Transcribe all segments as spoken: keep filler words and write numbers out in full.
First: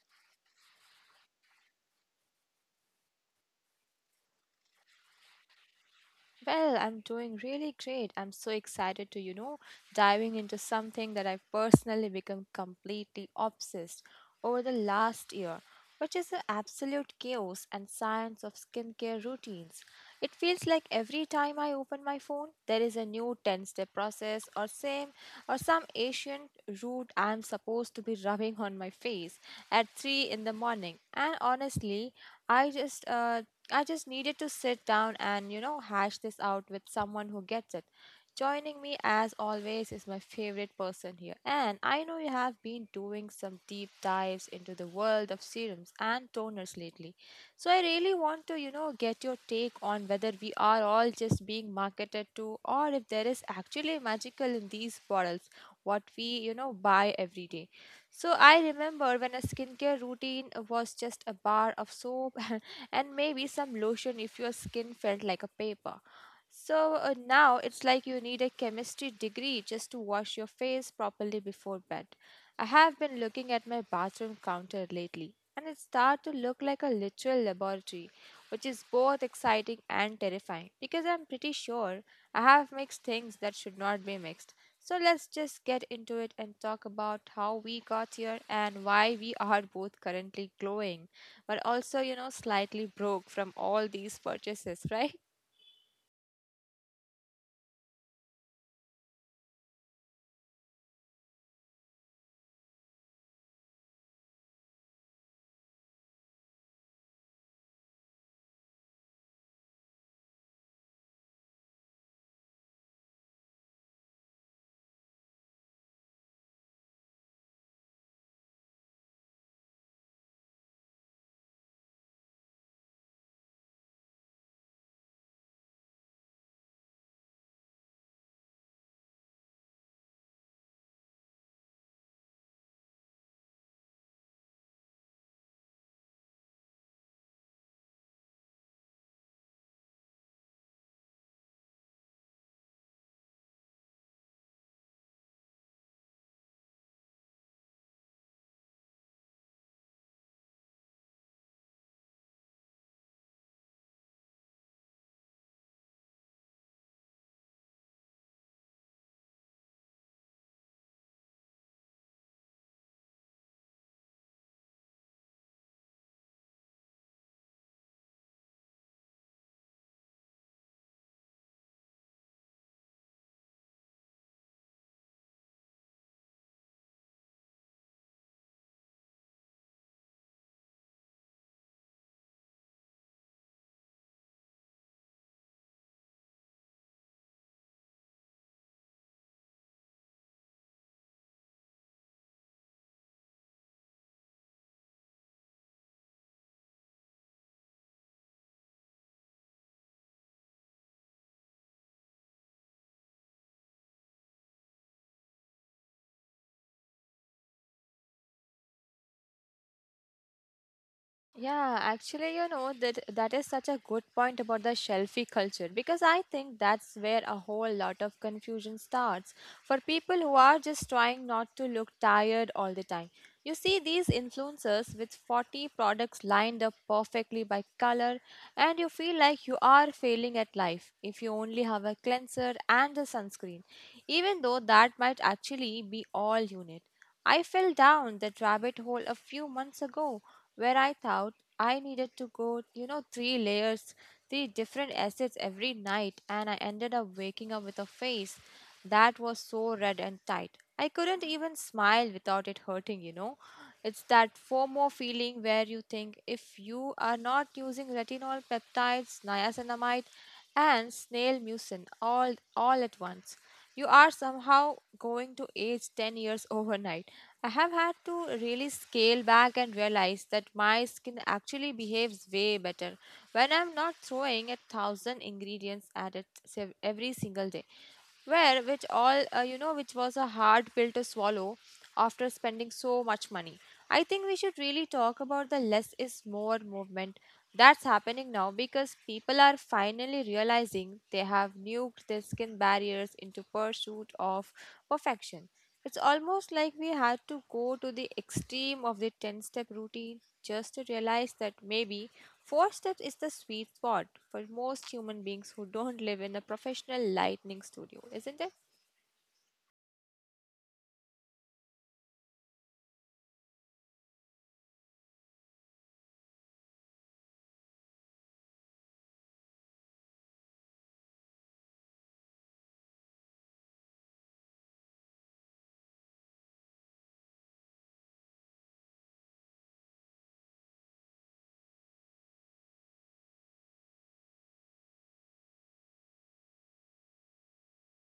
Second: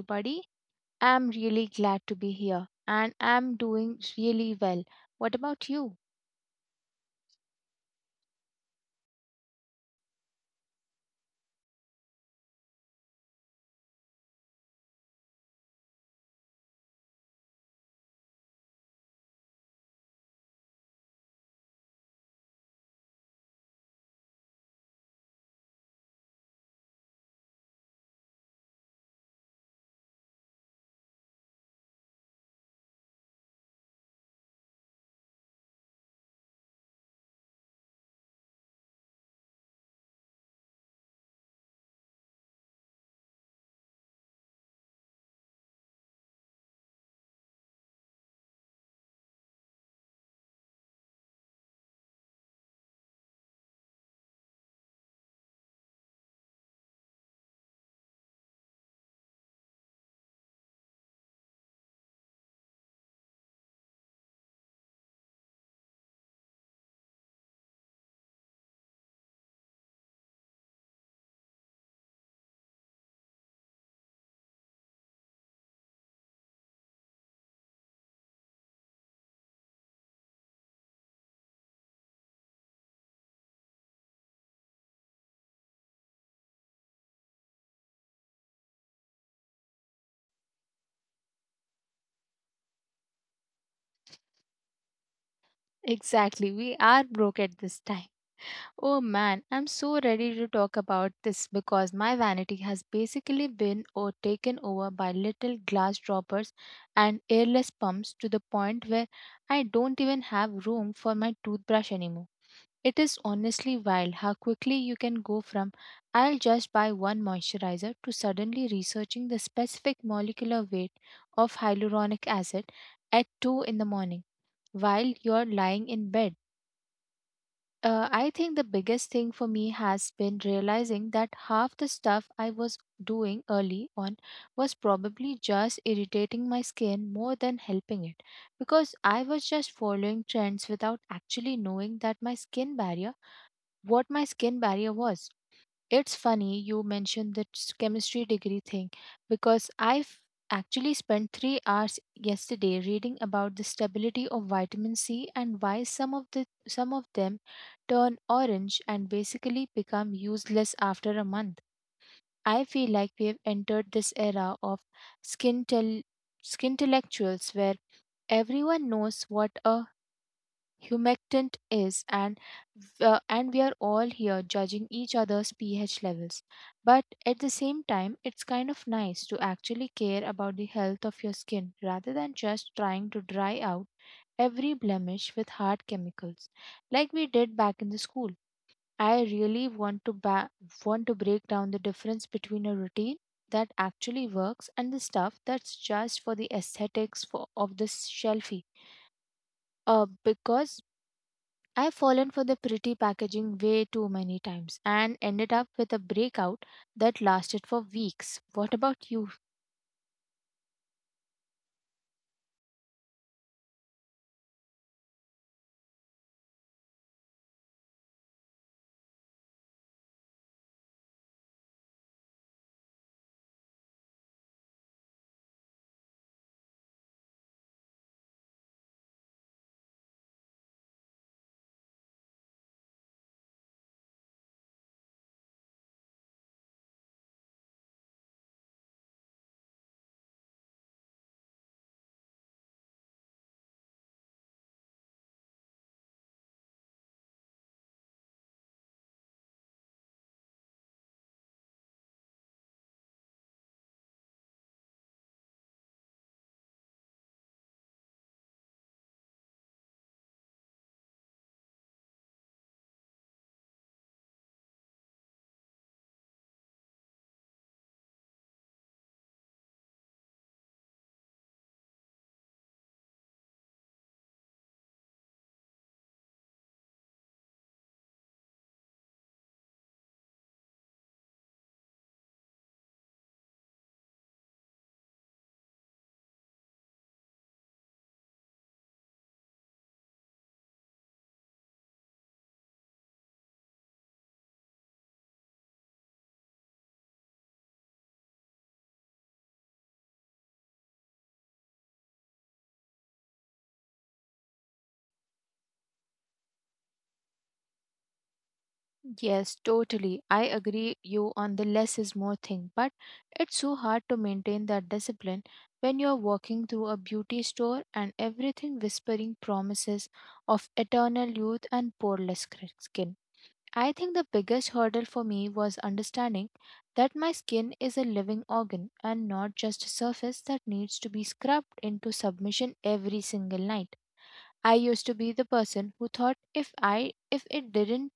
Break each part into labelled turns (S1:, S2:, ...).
S1: everybody. I'm really glad to be here and I'm doing really well. What about you?
S2: Well, I'm doing really great. I'm so excited to, you know, diving into something that I've personally become completely obsessed over the last year, which is the absolute chaos and science of skincare routines. It feels like every time I open my phone, there is a new ten-step process or same or some ancient root I'm supposed to be rubbing on my face at three in the morning. And honestly, I just uh, I just needed to sit down and, you know, hash this out with someone who gets it. Joining me, as always, is my favorite person here. And I know you have been doing some deep dives into the world of serums and toners lately. So I really want to, you know, get your take on whether we are all just being marketed to or if there is actually magical in these bottles, what we, you know, buy every day. So I remember when a skincare routine was just a bar of soap and maybe some lotion if your skin felt like a paper. So uh, now it's like you need a chemistry degree just to wash your face properly before bed. I have been looking at my bathroom counter lately and it starts to look like a literal laboratory, which is both exciting and terrifying because I'm pretty sure I have mixed things that should not be mixed. So let's just get into it and talk about how we got here and why we are both currently glowing but also, you know, slightly broke from all these purchases, right?
S1: Exactly, we are broke at this time. Oh man, I'm so ready to talk about this because my vanity has basically been or taken over by little glass droppers and airless pumps to the point where I don't even have room for my toothbrush anymore. It is honestly wild how quickly you can go from "I'll just buy one moisturizer" to suddenly researching the specific molecular weight of hyaluronic acid at two in the morning while you're lying in bed. Uh, I think the biggest thing for me has been realizing that half the stuff I was doing early on was probably just irritating my skin more than helping it, because I was just following trends without actually knowing that my skin barrier what my skin barrier was. It's funny you mentioned the s- chemistry degree thing, because I've actually spent three hours yesterday reading about the stability of vitamin C and why some of the some of them turn orange and basically become useless after a month. I feel like we have entered this era of skin tel- where everyone knows what a humectant is, and uh, and we are all here judging each other's ph levels. But at the same time, it's kind of nice to actually care about the health of your skin rather than just trying to dry out every blemish with hard chemicals like we did back in the school. I really want to ba- want to break down the difference between a routine that actually works and the stuff that's just for the aesthetics, for, of the shelfie, uh, because I've fallen for the pretty packaging way too many times and ended up with a breakout that lasted for weeks. What about you?
S2: Yeah, actually, you know, that that is such a good point about the shelfie culture because I think that's where a whole lot of confusion starts for people who are just trying not to look tired all the time. You see these influencers with forty products lined up perfectly by color and you feel like you are failing at life if you only have a cleanser and a sunscreen, even though that might actually be all you need. I fell down that rabbit hole a few months ago where I thought I needed to go, you know, three layers, three different acids every night, and I ended up waking up with a face that was so red and tight. I couldn't even smile without it hurting, you know. It's that FOMO feeling where you think if you are not using retinol peptides, niacinamide, and snail mucin all all at once you are somehow going to age ten years overnight. I have had to really scale back and realize that my skin actually behaves way better when I'm not throwing a thousand ingredients at it sev- every single day where which all uh, you know which was a hard pill to swallow after spending so much money. I think we should really talk about the less is more movement that's happening now because people are finally realizing they have nuked their skin barriers into pursuit of perfection. It's almost like we had to go to the extreme of the ten step routine just to realize that maybe four steps is the sweet spot for most human beings who don't live in a professional lightning studio, isn't it?
S1: Yes, totally. I agree you on the less is more thing, but it's so hard to maintain that discipline when you're walking through a beauty store and everything whispering promises of eternal youth and poreless skin. I think the biggest hurdle for me was understanding that my skin is a living organ and not just a surface that needs to be scrubbed into submission every single night. I used to be the person who thought if I if it didn't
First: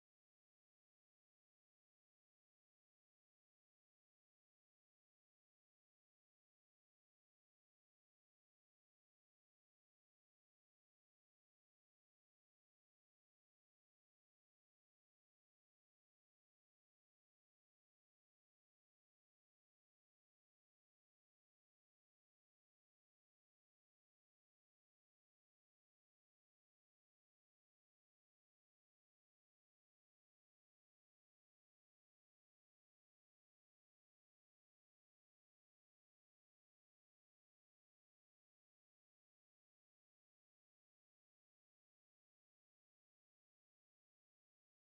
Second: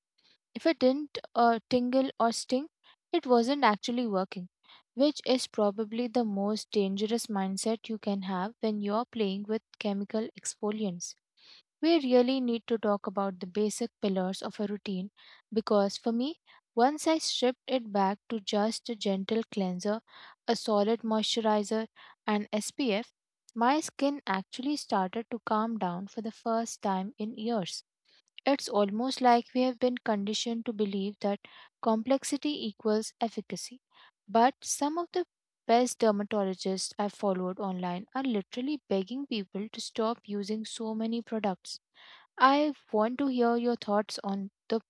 S1: if it didn't uh, tingle or sting, it wasn't actually working, which is probably the most dangerous mindset you can have when you're playing with chemical exfoliants. We really need to talk about the basic pillars of a routine, because for me, once I stripped it back to just a gentle cleanser, a solid moisturizer, and S P F, my skin actually started to calm down for the first time in years. It's almost like we have been conditioned to believe that complexity equals efficacy. But some of the best dermatologists i followed online are literally begging people to stop using so many products. I want to hear your thoughts on the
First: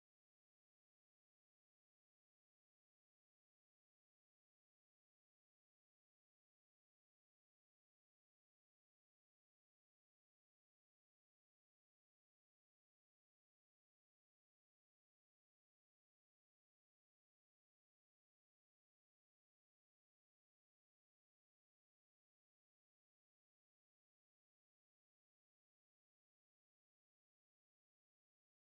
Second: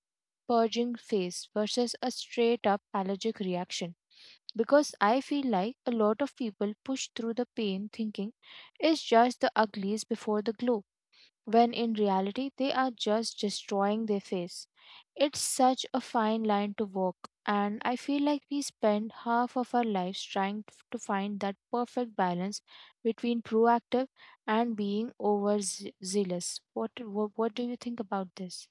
S1: purging phase versus a straight up allergic reaction, because I feel like a lot of people push through the pain thinking it's just the uglies before the glow, when in reality they are just destroying their face. It's such a fine line to walk, and I feel like we spend half of our lives trying t- to find that perfect balance between proactive and being overzealous. What, what, what do you think about this?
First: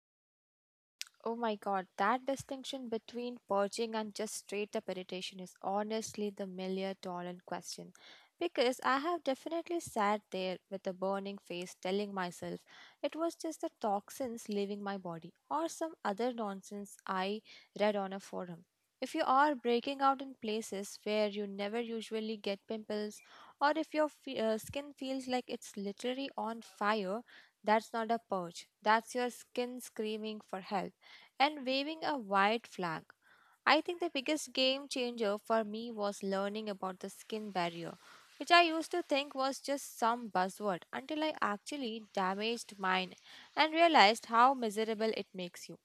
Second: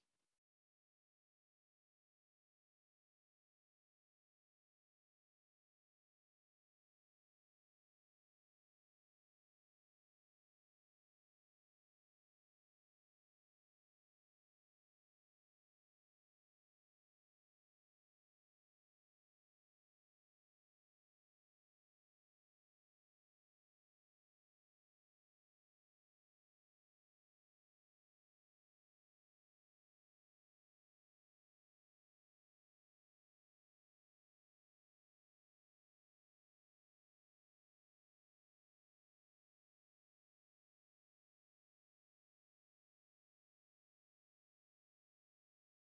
S2: Oh my god, that distinction between purging and just straight up irritation is honestly the million dollar question. Because I have definitely sat there with a burning face telling myself it was just the toxins leaving my body or some other nonsense I read on a forum. If you are breaking out in places where you never usually get pimples, or if your fe- uh, skin feels like it's literally on fire, that's not a purge. That's your skin screaming for help and waving a white flag. I think the biggest game changer for me was learning about the skin barrier, which I used to think was just some buzzword until I actually damaged mine and realized how miserable it makes you.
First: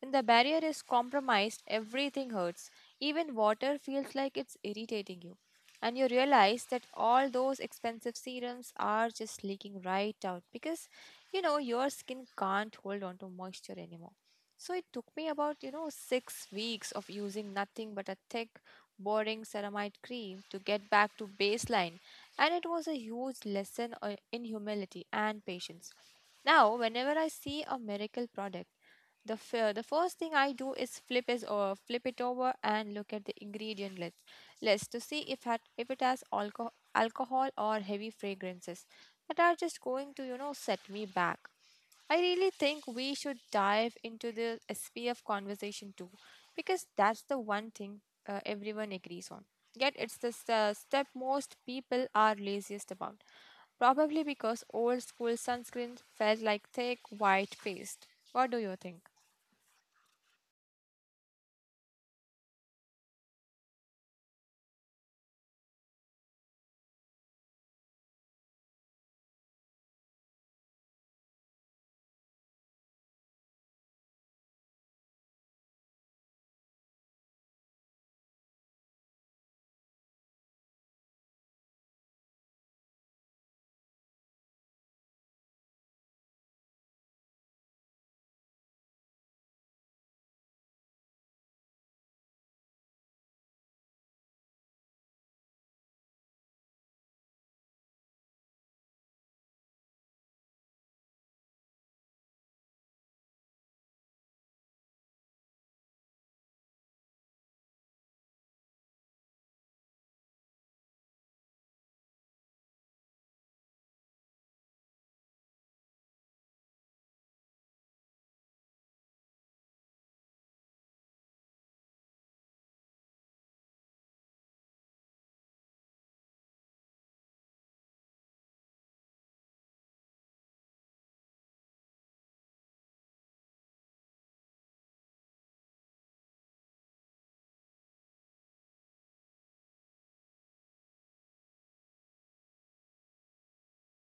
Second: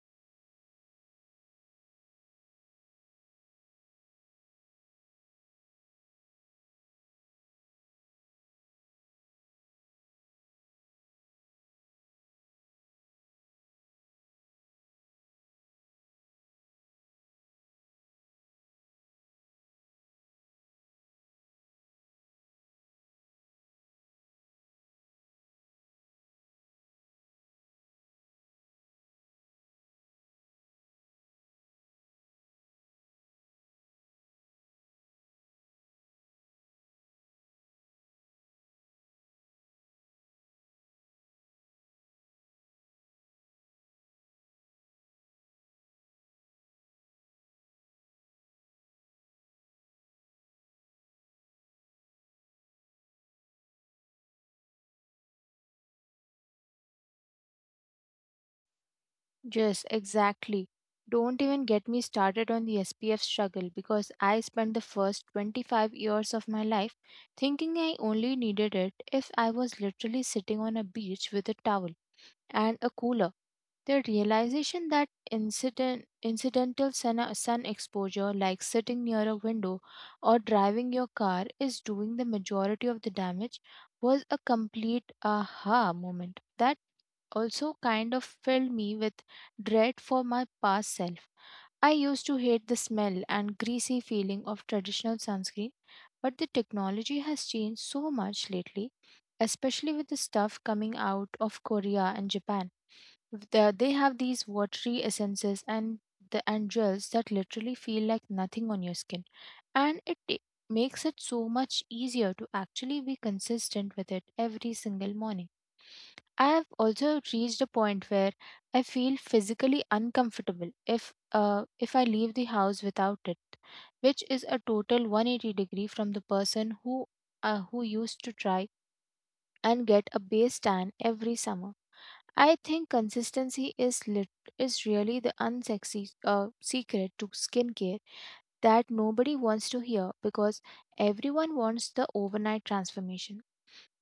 S2: When the barrier is compromised, everything hurts. Even water feels like it's irritating you. And you realize that all those expensive serums are just leaking right out because you know your skin can't hold on to moisture anymore. So it took me about, you know, six weeks of using nothing but a thick, boring ceramide cream to get back to baseline. And it was a huge lesson uh, in humility and patience. Now, whenever I see a miracle product, the, f- uh, the first thing I do is flip is or flip it over and look at the ingredient list list to see if had if it has alcohol alcohol or heavy fragrances that are just going to, you know, set me back. I really think we should dive into the S P F conversation too, because that's the one thing uh, everyone agrees on. Yet it's the s- step most people are laziest about, probably because old school sunscreen felt like thick white paste. What do you think?
S1: Yes, exactly. Don't even get me started on the S P F struggle, because I spent the first twenty-five years of my life thinking I only needed it if I was literally sitting on a beach with a towel and a cooler. The realization that incident, incidental sun, uh, sun exposure, like sitting near a window or driving your car, is doing the majority of the damage was a complete aha moment. That also kind of filled me with dread for my past self. I used to hate the smell and greasy feeling of traditional sunscreen, but the technology has changed so much lately, especially with the stuff coming out of Korea and Japan. The- They have these watery essences and the and gels that literally feel like nothing on your skin, and it ta- makes it so much easier to actually be consistent with it every single morning. I have also reached a point where I feel physically uncomfortable if uh, if I leave the house without it, which is a total one eighty degree from the person who uh, who used to try and get a base tan every summer. I think consistency is lit- is really the unsexy uh, secret to skincare that nobody wants to hear, because everyone wants the overnight transformation.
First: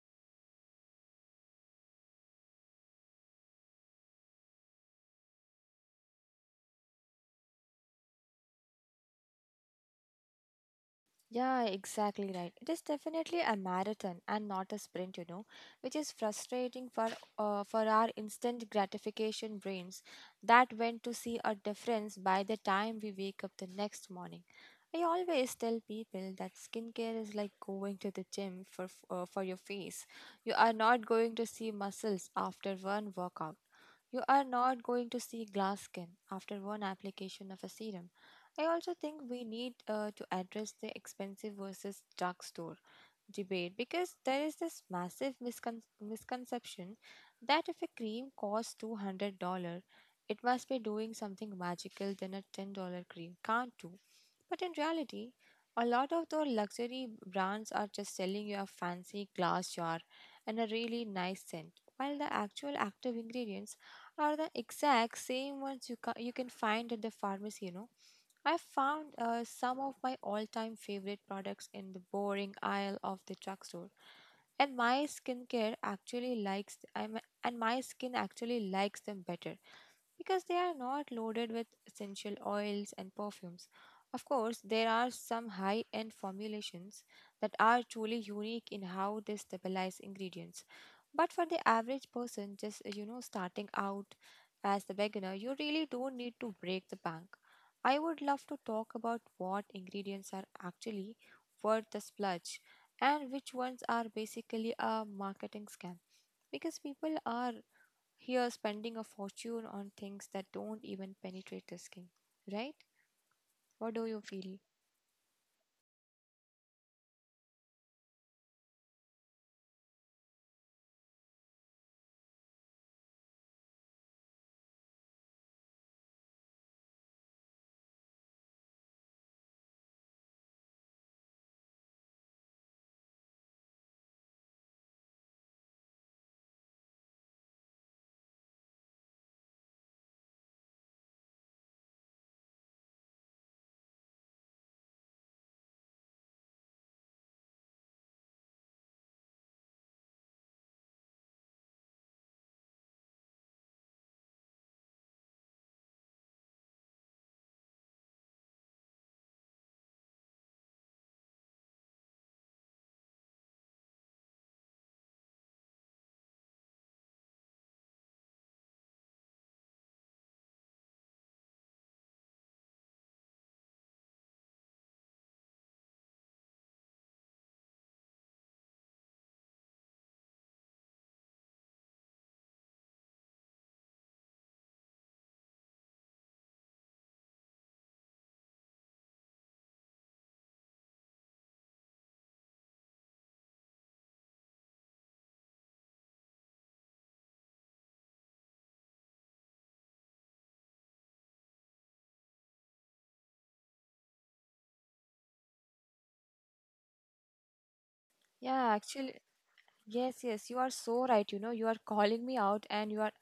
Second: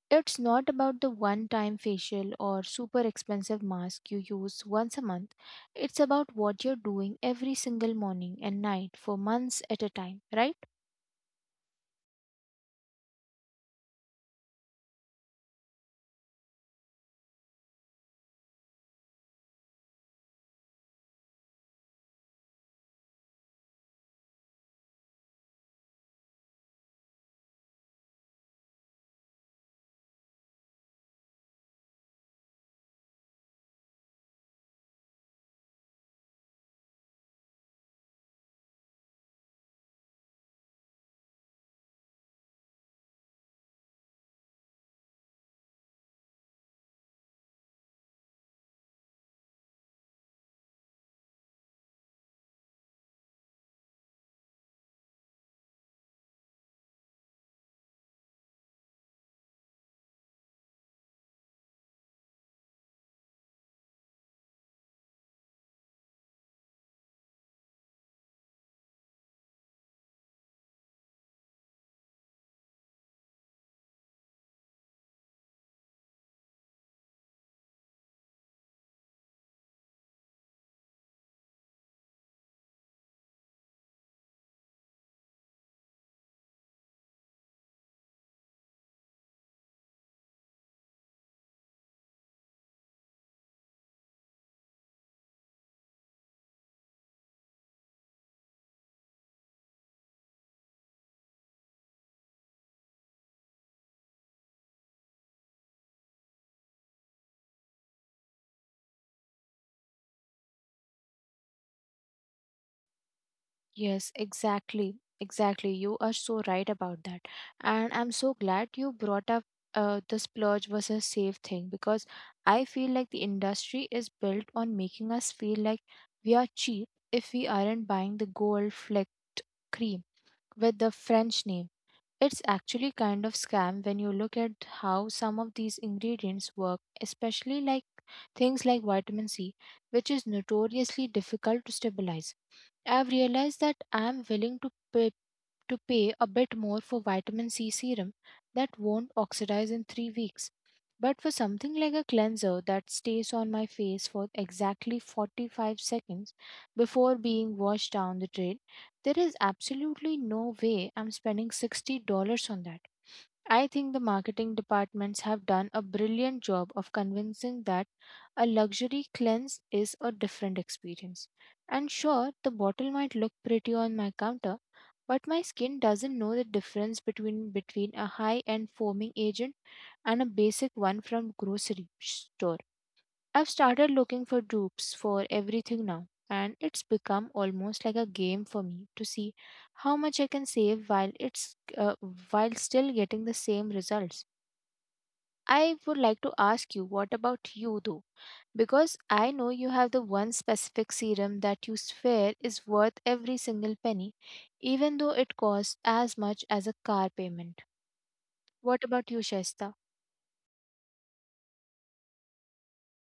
S1: It's not about the one time facial or super expensive mask you use once a month. It's about what you're doing every single morning and night for months at a time, right?
S2: Yeah, exactly right. It is definitely a marathon and not a sprint, you know, which is frustrating for uh, for our instant gratification brains that went to see a difference by the time we wake up the next morning. I always tell people that skincare is like going to the gym for f- uh, for your face. You are not going to see muscles after one workout. You are not going to see glass skin after one application of a serum. I also think we need uh, to address the expensive versus drugstore debate because there is this massive miscon- misconception that if a cream costs two hundred dollars it must be doing something magical than a ten dollars cream can't do. But in reality, a lot of the luxury brands are just selling you a fancy glass jar and a really nice scent, while the actual active ingredients are the exact same ones you, ca- you can find at the pharmacy, you know. I found uh, some of my all time favorite products in the boring aisle of the drugstore. And my skincare actually likes I'm, and my skin actually likes them better because they are not loaded with essential oils and perfumes. Of course, there are some high end formulations that are truly unique in how they stabilize ingredients. But for the average person, just you know, starting out as the beginner, you really don't need to break the bank. I would love to talk about what ingredients are actually worth the splurge and which ones are basically a marketing scam because people are here spending a fortune on things that don't even penetrate the skin, right? What do
S1: Yes,
S2: you feel?
S1: exactly. Exactly. You are so right about that. And I'm so glad you brought up uh, the splurge versus save thing, because I feel like the industry is built on making us feel like we are cheap if we aren't buying the gold fleck cream with the French name. It's actually kind of scam when you look at how some of these ingredients work, especially like things like vitamin C, which is notoriously difficult to stabilize. I've realized that I'm willing to pay, to pay a bit more for vitamin C serum that won't oxidize in three weeks. But for something like a cleanser that stays on my face for exactly forty-five seconds before being washed down the drain, there is absolutely no way I'm spending sixty dollars on that. I think the marketing departments have done a brilliant job of convincing that a luxury cleanse is a different experience. And sure, the bottle might look pretty on my counter, but my skin doesn't know the difference between between a high-end foaming agent and a basic one from grocery store. I've started looking for dupes for everything now, and it's become almost like a game for me to see how much I can save while it's uh, while still getting the same results. I would like to ask you, what about you though? Because I know you have the one specific serum that you swear is worth every single penny, even though it costs as much as a car payment.
S2: Yeah,
S1: What about
S2: actually,
S1: you, Shaista?
S2: Yes, yes, you are so right. You know, you are calling me out and you are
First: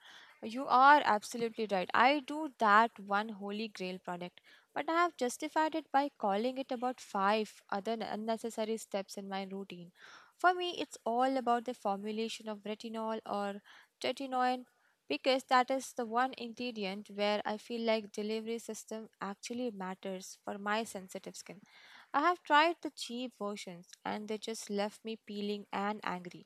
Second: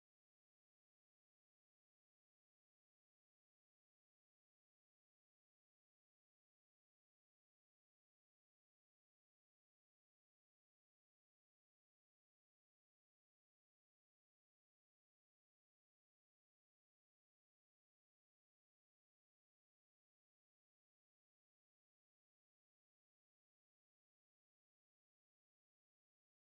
S2: you are absolutely right. I do that one holy grail product, but I have justified it by calling it about five other n- unnecessary steps in my routine. For me, it's all about the formulation of retinol or tretinoin because that is the one ingredient where I feel like delivery system actually matters for my sensitive skin. I have tried the cheap versions and they just left me peeling and angry.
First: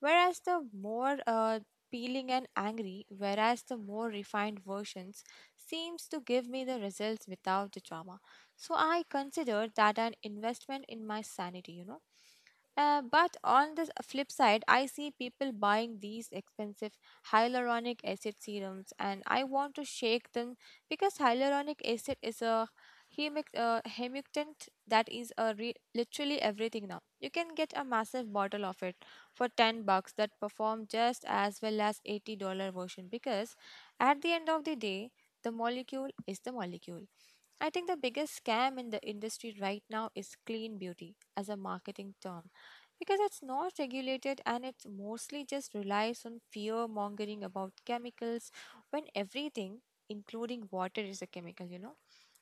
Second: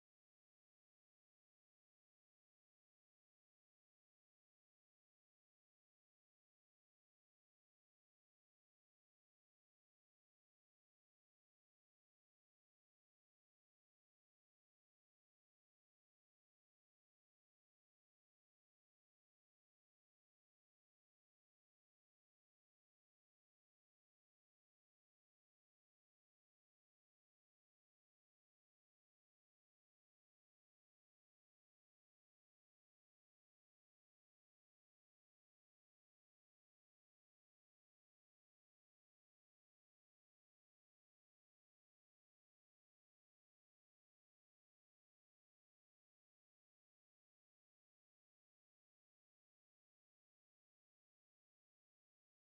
S2: Whereas the more uh, peeling and angry, whereas the more refined versions seems to give me the results without the drama. So I consider that an investment in my sanity, you know. Uh, but on the flip side, I see people buying these expensive hyaluronic acid serums, and I want to shake them because hyaluronic acid is a hemic- uh, humectant that is a re- literally everything now. You can get a massive bottle of it for ten bucks that perform just as well as eighty dollars version because at the end of the day the molecule is the molecule. I think the biggest scam in the industry right now is clean beauty as a marketing term because it's not regulated and it mostly just relies on fear mongering about chemicals when everything, including water, is a chemical, you know.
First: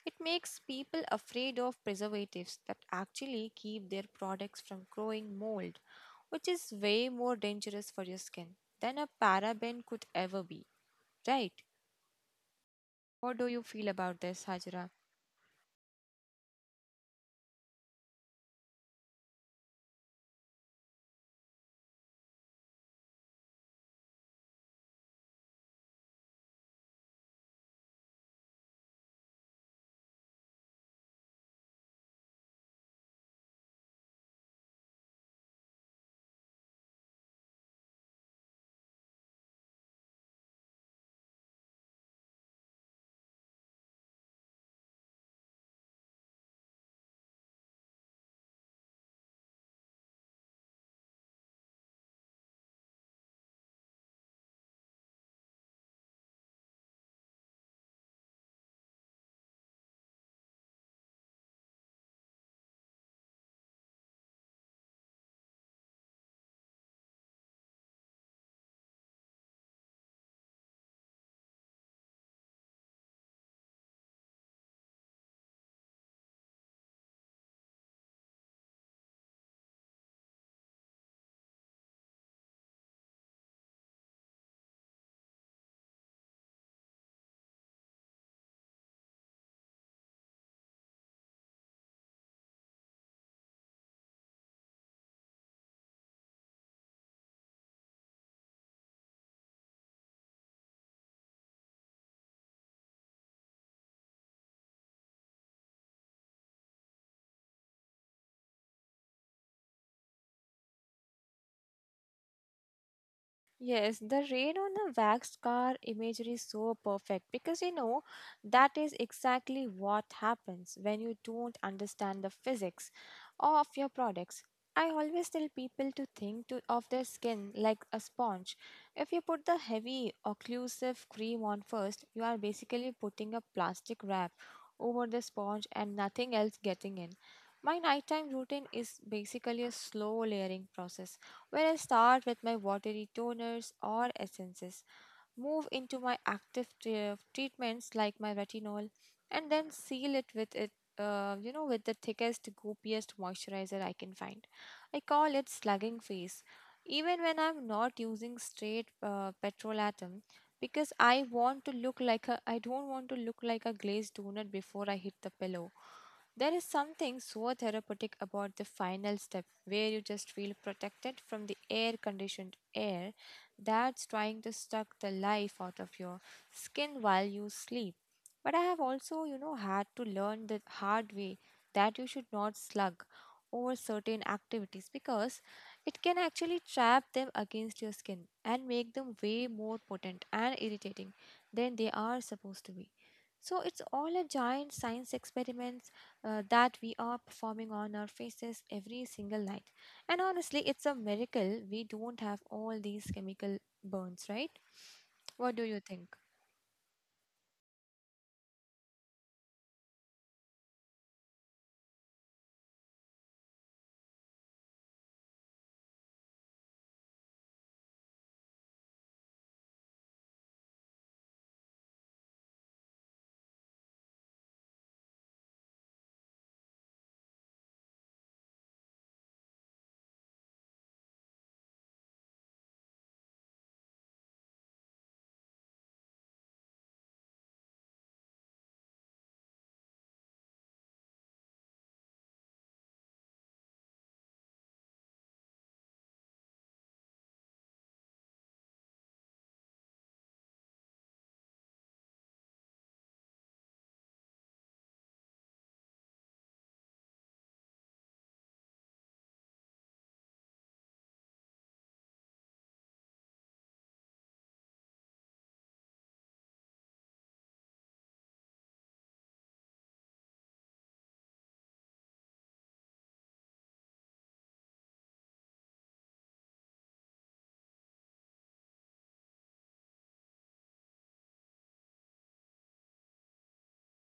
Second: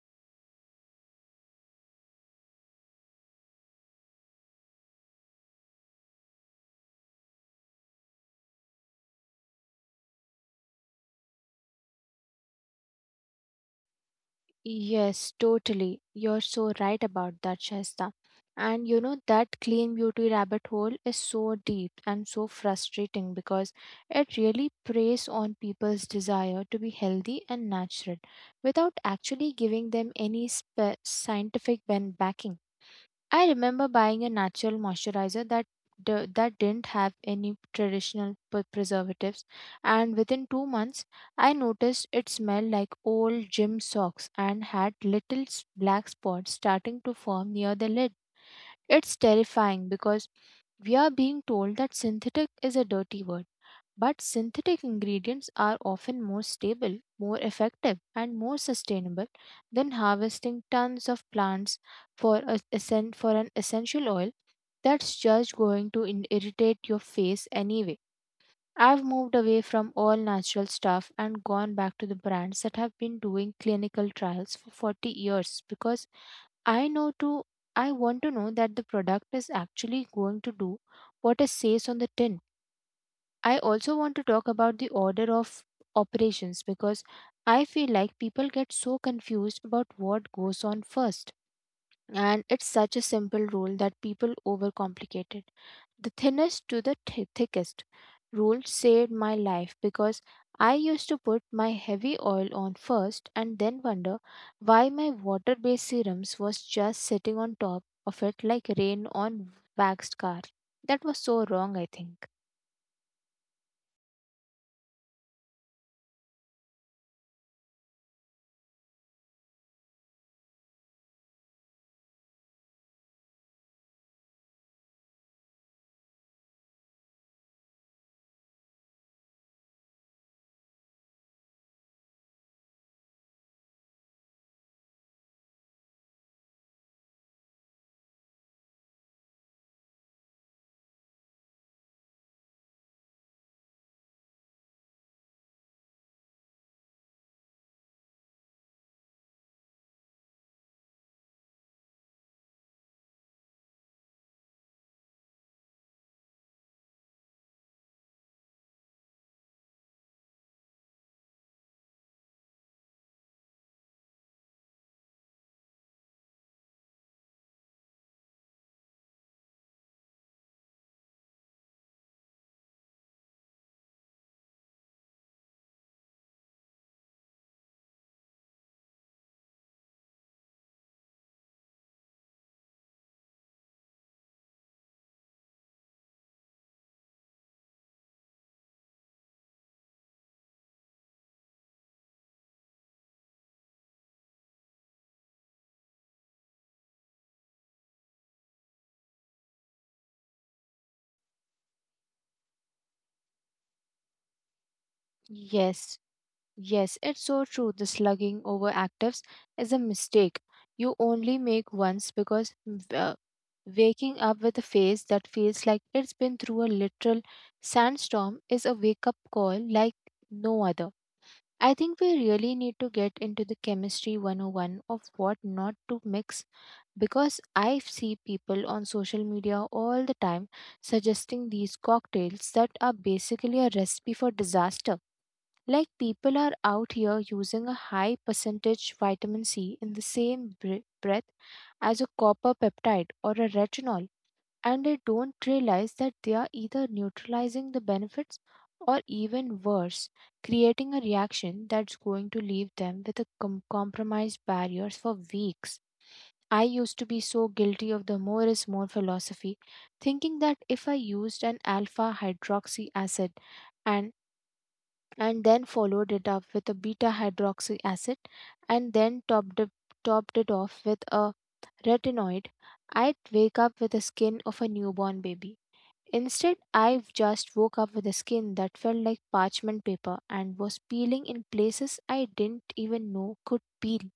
S2: It makes people afraid of preservatives that actually keep their products from growing mold, which is way more dangerous for your skin than a paraben could ever be, right? What do you feel about this, Hajra?
S1: Yes, totally. You're so right about that, Shasta. And you know, that clean beauty rabbit hole is so deep and so frustrating, because it really preys on people's desire to be healthy and natural without actually giving them any spe- scientific ben- backing. I remember buying a natural moisturizer that d- that didn't have any traditional p- preservatives, and within two months, I noticed it smelled like old gym socks and had little s- black spots starting to form near the lid. It's terrifying because we are being told that synthetic is a dirty word, but synthetic ingredients are often more stable, more effective, and more sustainable than harvesting tons of plants for, a, essen- for an essential oil that's just going to in- irritate your face anyway. I've moved away from all natural stuff and gone back to the brands that have been doing clinical trials for forty years, because I know to I want to know that the product is actually going to do what it says on the tin. I also want to talk about the order of operations, because I feel like people get so confused about what goes on first. And it's such a simple rule that people overcomplicate it. The thinnest to the thi- thickest rule saved my life, because I used to put my heavy oil on first and then wonder why my water based serums was just sitting on top of it like rain on waxed car. That was so wrong, I think.
S2: Yes, the rain on a waxed car imagery is so perfect because you know that is exactly what happens when you don't understand the physics of your products. I always tell people to think to, of their skin like a sponge. If you put the heavy occlusive cream on first, you are basically putting a plastic wrap over the sponge and nothing else getting in. My nighttime routine is basically a slow layering process where I start with my watery toners or essences move into my active tre- treatments like my retinol, and then seal it with it. Uh, you know, with the thickest, goopiest moisturizer I can find. I call it slugging face, even when I'm not using straight uh, petrol atom, because I want to look like a. I don't want to look like a glazed donut before I hit the pillow. There is something so therapeutic about the final step where you just feel protected from the air conditioned air that's trying to suck the life out of your skin while you sleep. But I have also, you know, had to learn the hard way that you should not slug over certain activities because it can actually trap them against your skin and make them way more potent and irritating than they are supposed to be. So it's all a giant science experiment uh, that we are performing on our faces every single night. And honestly, it's a miracle we don't have all these chemical burns, right? What do you
S1: Yes,
S2: think?
S1: yes, it's so true. The slugging over actives is a mistake you only make once, because uh, waking up with a face that feels like it's been through a literal sandstorm is a wake up call like no other. I think we really need to get into the chemistry one oh one of what not to mix, because I see people on social media all the time suggesting these cocktails that are basically a recipe for disaster. Like, people are out here using a high percentage vitamin C in the same bre- breath as a copper peptide or a retinol, and they don't realize that they are either neutralizing the benefits or, even worse, creating a reaction that's going to leave them with a com- compromised barriers for weeks. I used to be so guilty of the more is more philosophy, thinking that if I used an alpha hydroxy acid, and and then followed it up with a beta hydroxy acid and then topped it, topped it off with a retinoid, I'd wake up with the skin of a newborn baby. Instead, I just woke up with a skin that felt like parchment paper and was peeling in places I didn't even know could peel.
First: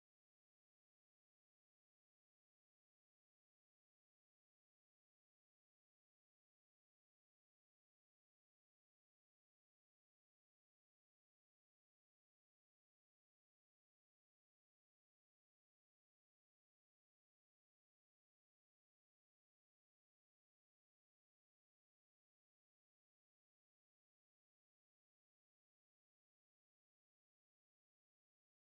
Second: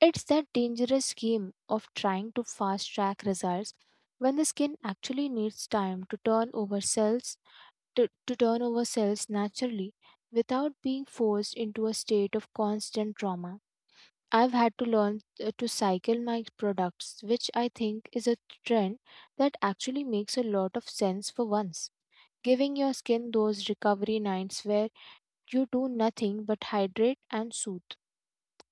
S1: It's that dangerous game of trying to fast track results when the skin actually needs time to turn over cells to, to turn over cells naturally without being forced into a state of constant trauma. I've had to learn uh, to cycle my products, which I think is a trend that actually makes a lot of sense for once. Giving your skin those recovery nights where you do nothing but hydrate and soothe.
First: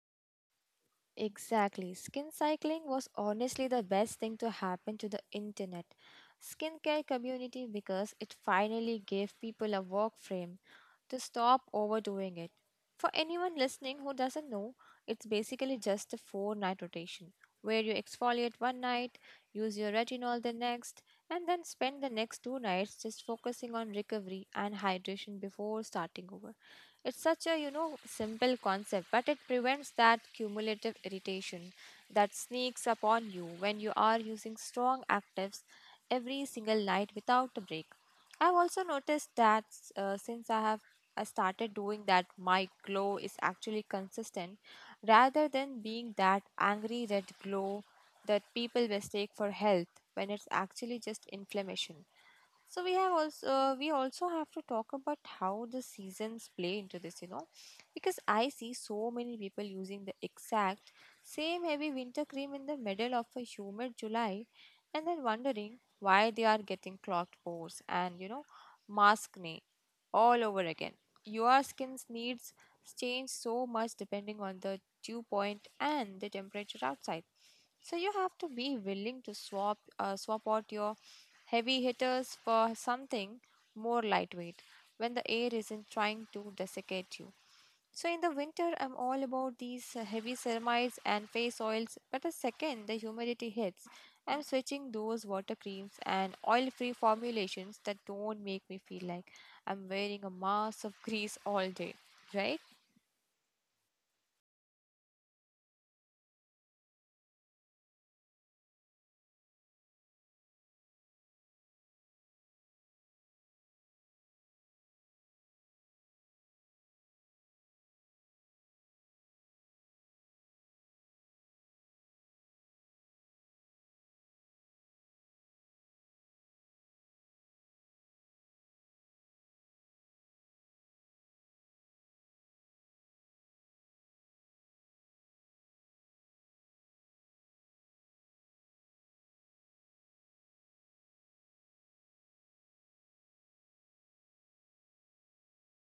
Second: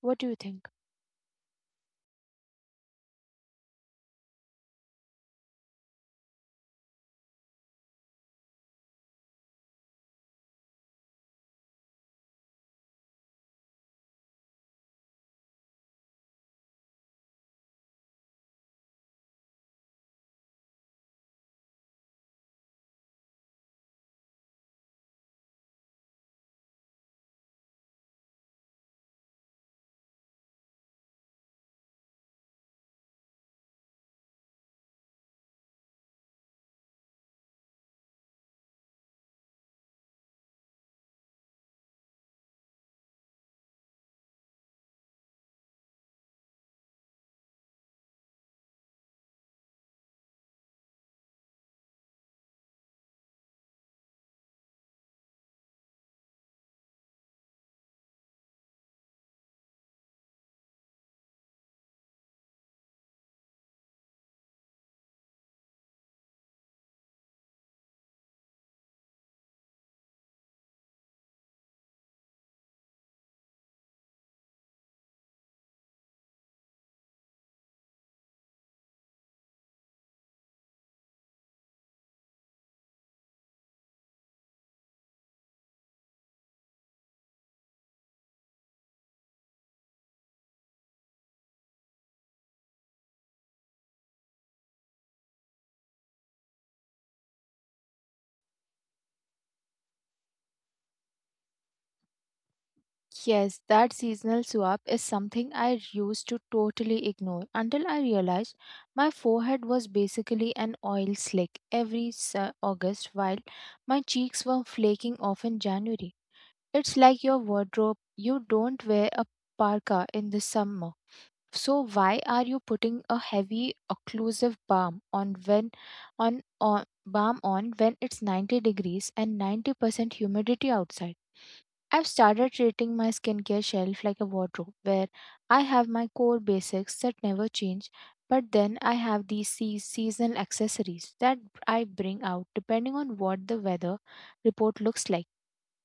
S1: What do you think?
S2: Exactly. Skin cycling was honestly the best thing to happen to the internet skincare community because it finally gave people a work frame to stop overdoing it. For anyone listening who doesn't know, it's basically just a four night rotation where you exfoliate one night, use your retinol the next, and then spend the next two nights just focusing on recovery and hydration before starting over. It's such a, you know, simple concept, but it prevents that cumulative irritation that sneaks upon you when you are using strong actives every single night without a break. I've also noticed that uh, since I have I started doing that, my glow is actually consistent rather than being that angry red glow that people mistake for health when it's actually just inflammation. So we have also uh, we also have to talk about how the seasons play into this, you know, because I see so many people using the exact same heavy winter cream in the middle of a humid July, and then wondering why they are getting clogged pores and, you know, mask acne all over again. Your skin's needs change so much depending on the dew point and the temperature outside. So you have to be willing to swap uh, swap out your heavy hitters for something more lightweight when the air isn't trying to desiccate you. So in the winter, I'm all about these uh, heavy ceramides and face oils. But the second the humidity hits, I'm switching those water creams and oil-free formulations that don't make me feel like I'm wearing a mass of grease all day, right?
S1: Yes, that seasonal swap is something I used to totally ignore until I realized my forehead was basically an oil slick every s- uh, August while my cheeks were flaking off in January. It's like your wardrobe, you don't wear a parka in the summer. So why are you putting a heavy occlusive balm on when on, on balm on when it's ninety degrees and ninety percent humidity outside? I've started treating my skincare shelf like a wardrobe where I have my core basics that never change, but then I have these sea- seasonal accessories that I bring out depending on what the weather report looks like.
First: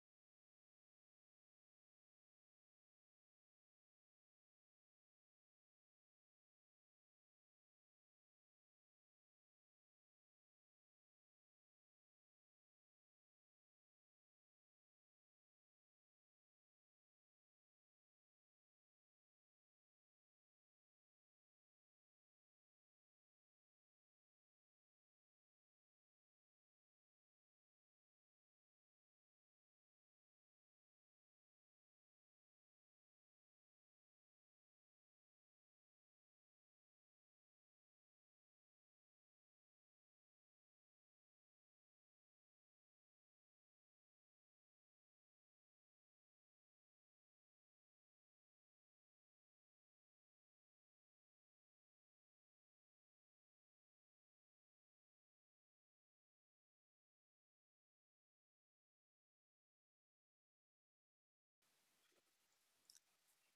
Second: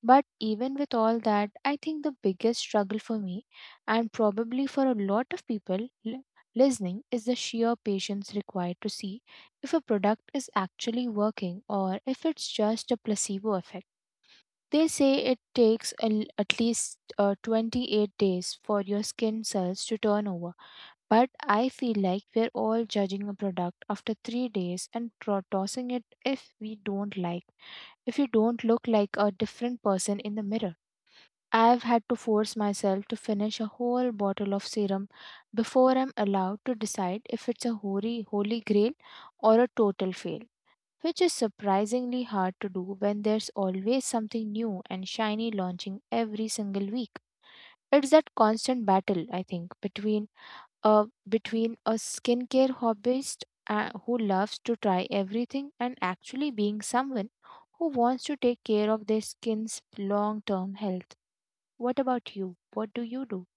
S1: But even with all that, I think the biggest struggle for me, and probably for a lot of people li- listening, is the sheer patience required to see if a product is actually working or if it's just a placebo effect. They say it takes a l- at least uh, twenty-eight days for your skin cells to turn over. But I feel like we're all judging a product after three days and tro- tossing it if we don't like, if you don't look like a different person in the mirror. I've had to force myself to finish a whole bottle of serum before I'm allowed to decide if it's a holy, holy grail or a total fail, which is surprisingly hard to do when there's always something new and shiny launching every single week. It's that constant battle, I think, between a between a skincare hobbyist uh, who loves to try everything and actually being someone who wants to take care of their skin's long-term health. What about you? What do you do?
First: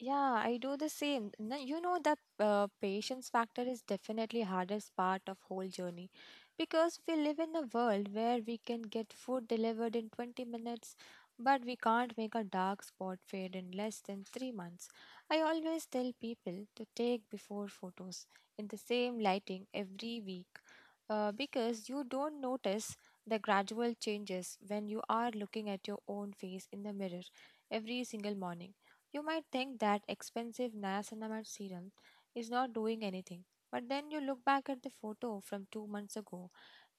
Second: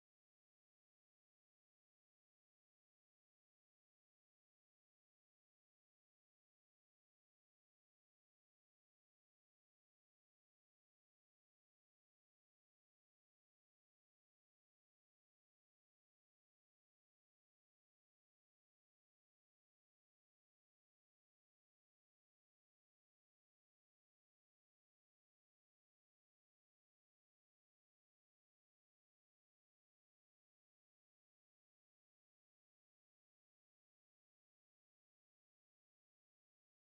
S2: Yeah, I do the same. N- You know that uh, patience factor is definitely hardest part of whole journey because we live in a world where we can get food delivered in twenty minutes but we can't make a dark spot fade in less than three months. I always tell people to take before photos in the same lighting every week uh, because you don't notice the gradual changes when you are looking at your own face in the mirror every single morning you might think that expensive niacinamide serum is not doing anything, but then you look back at the photo from two months ago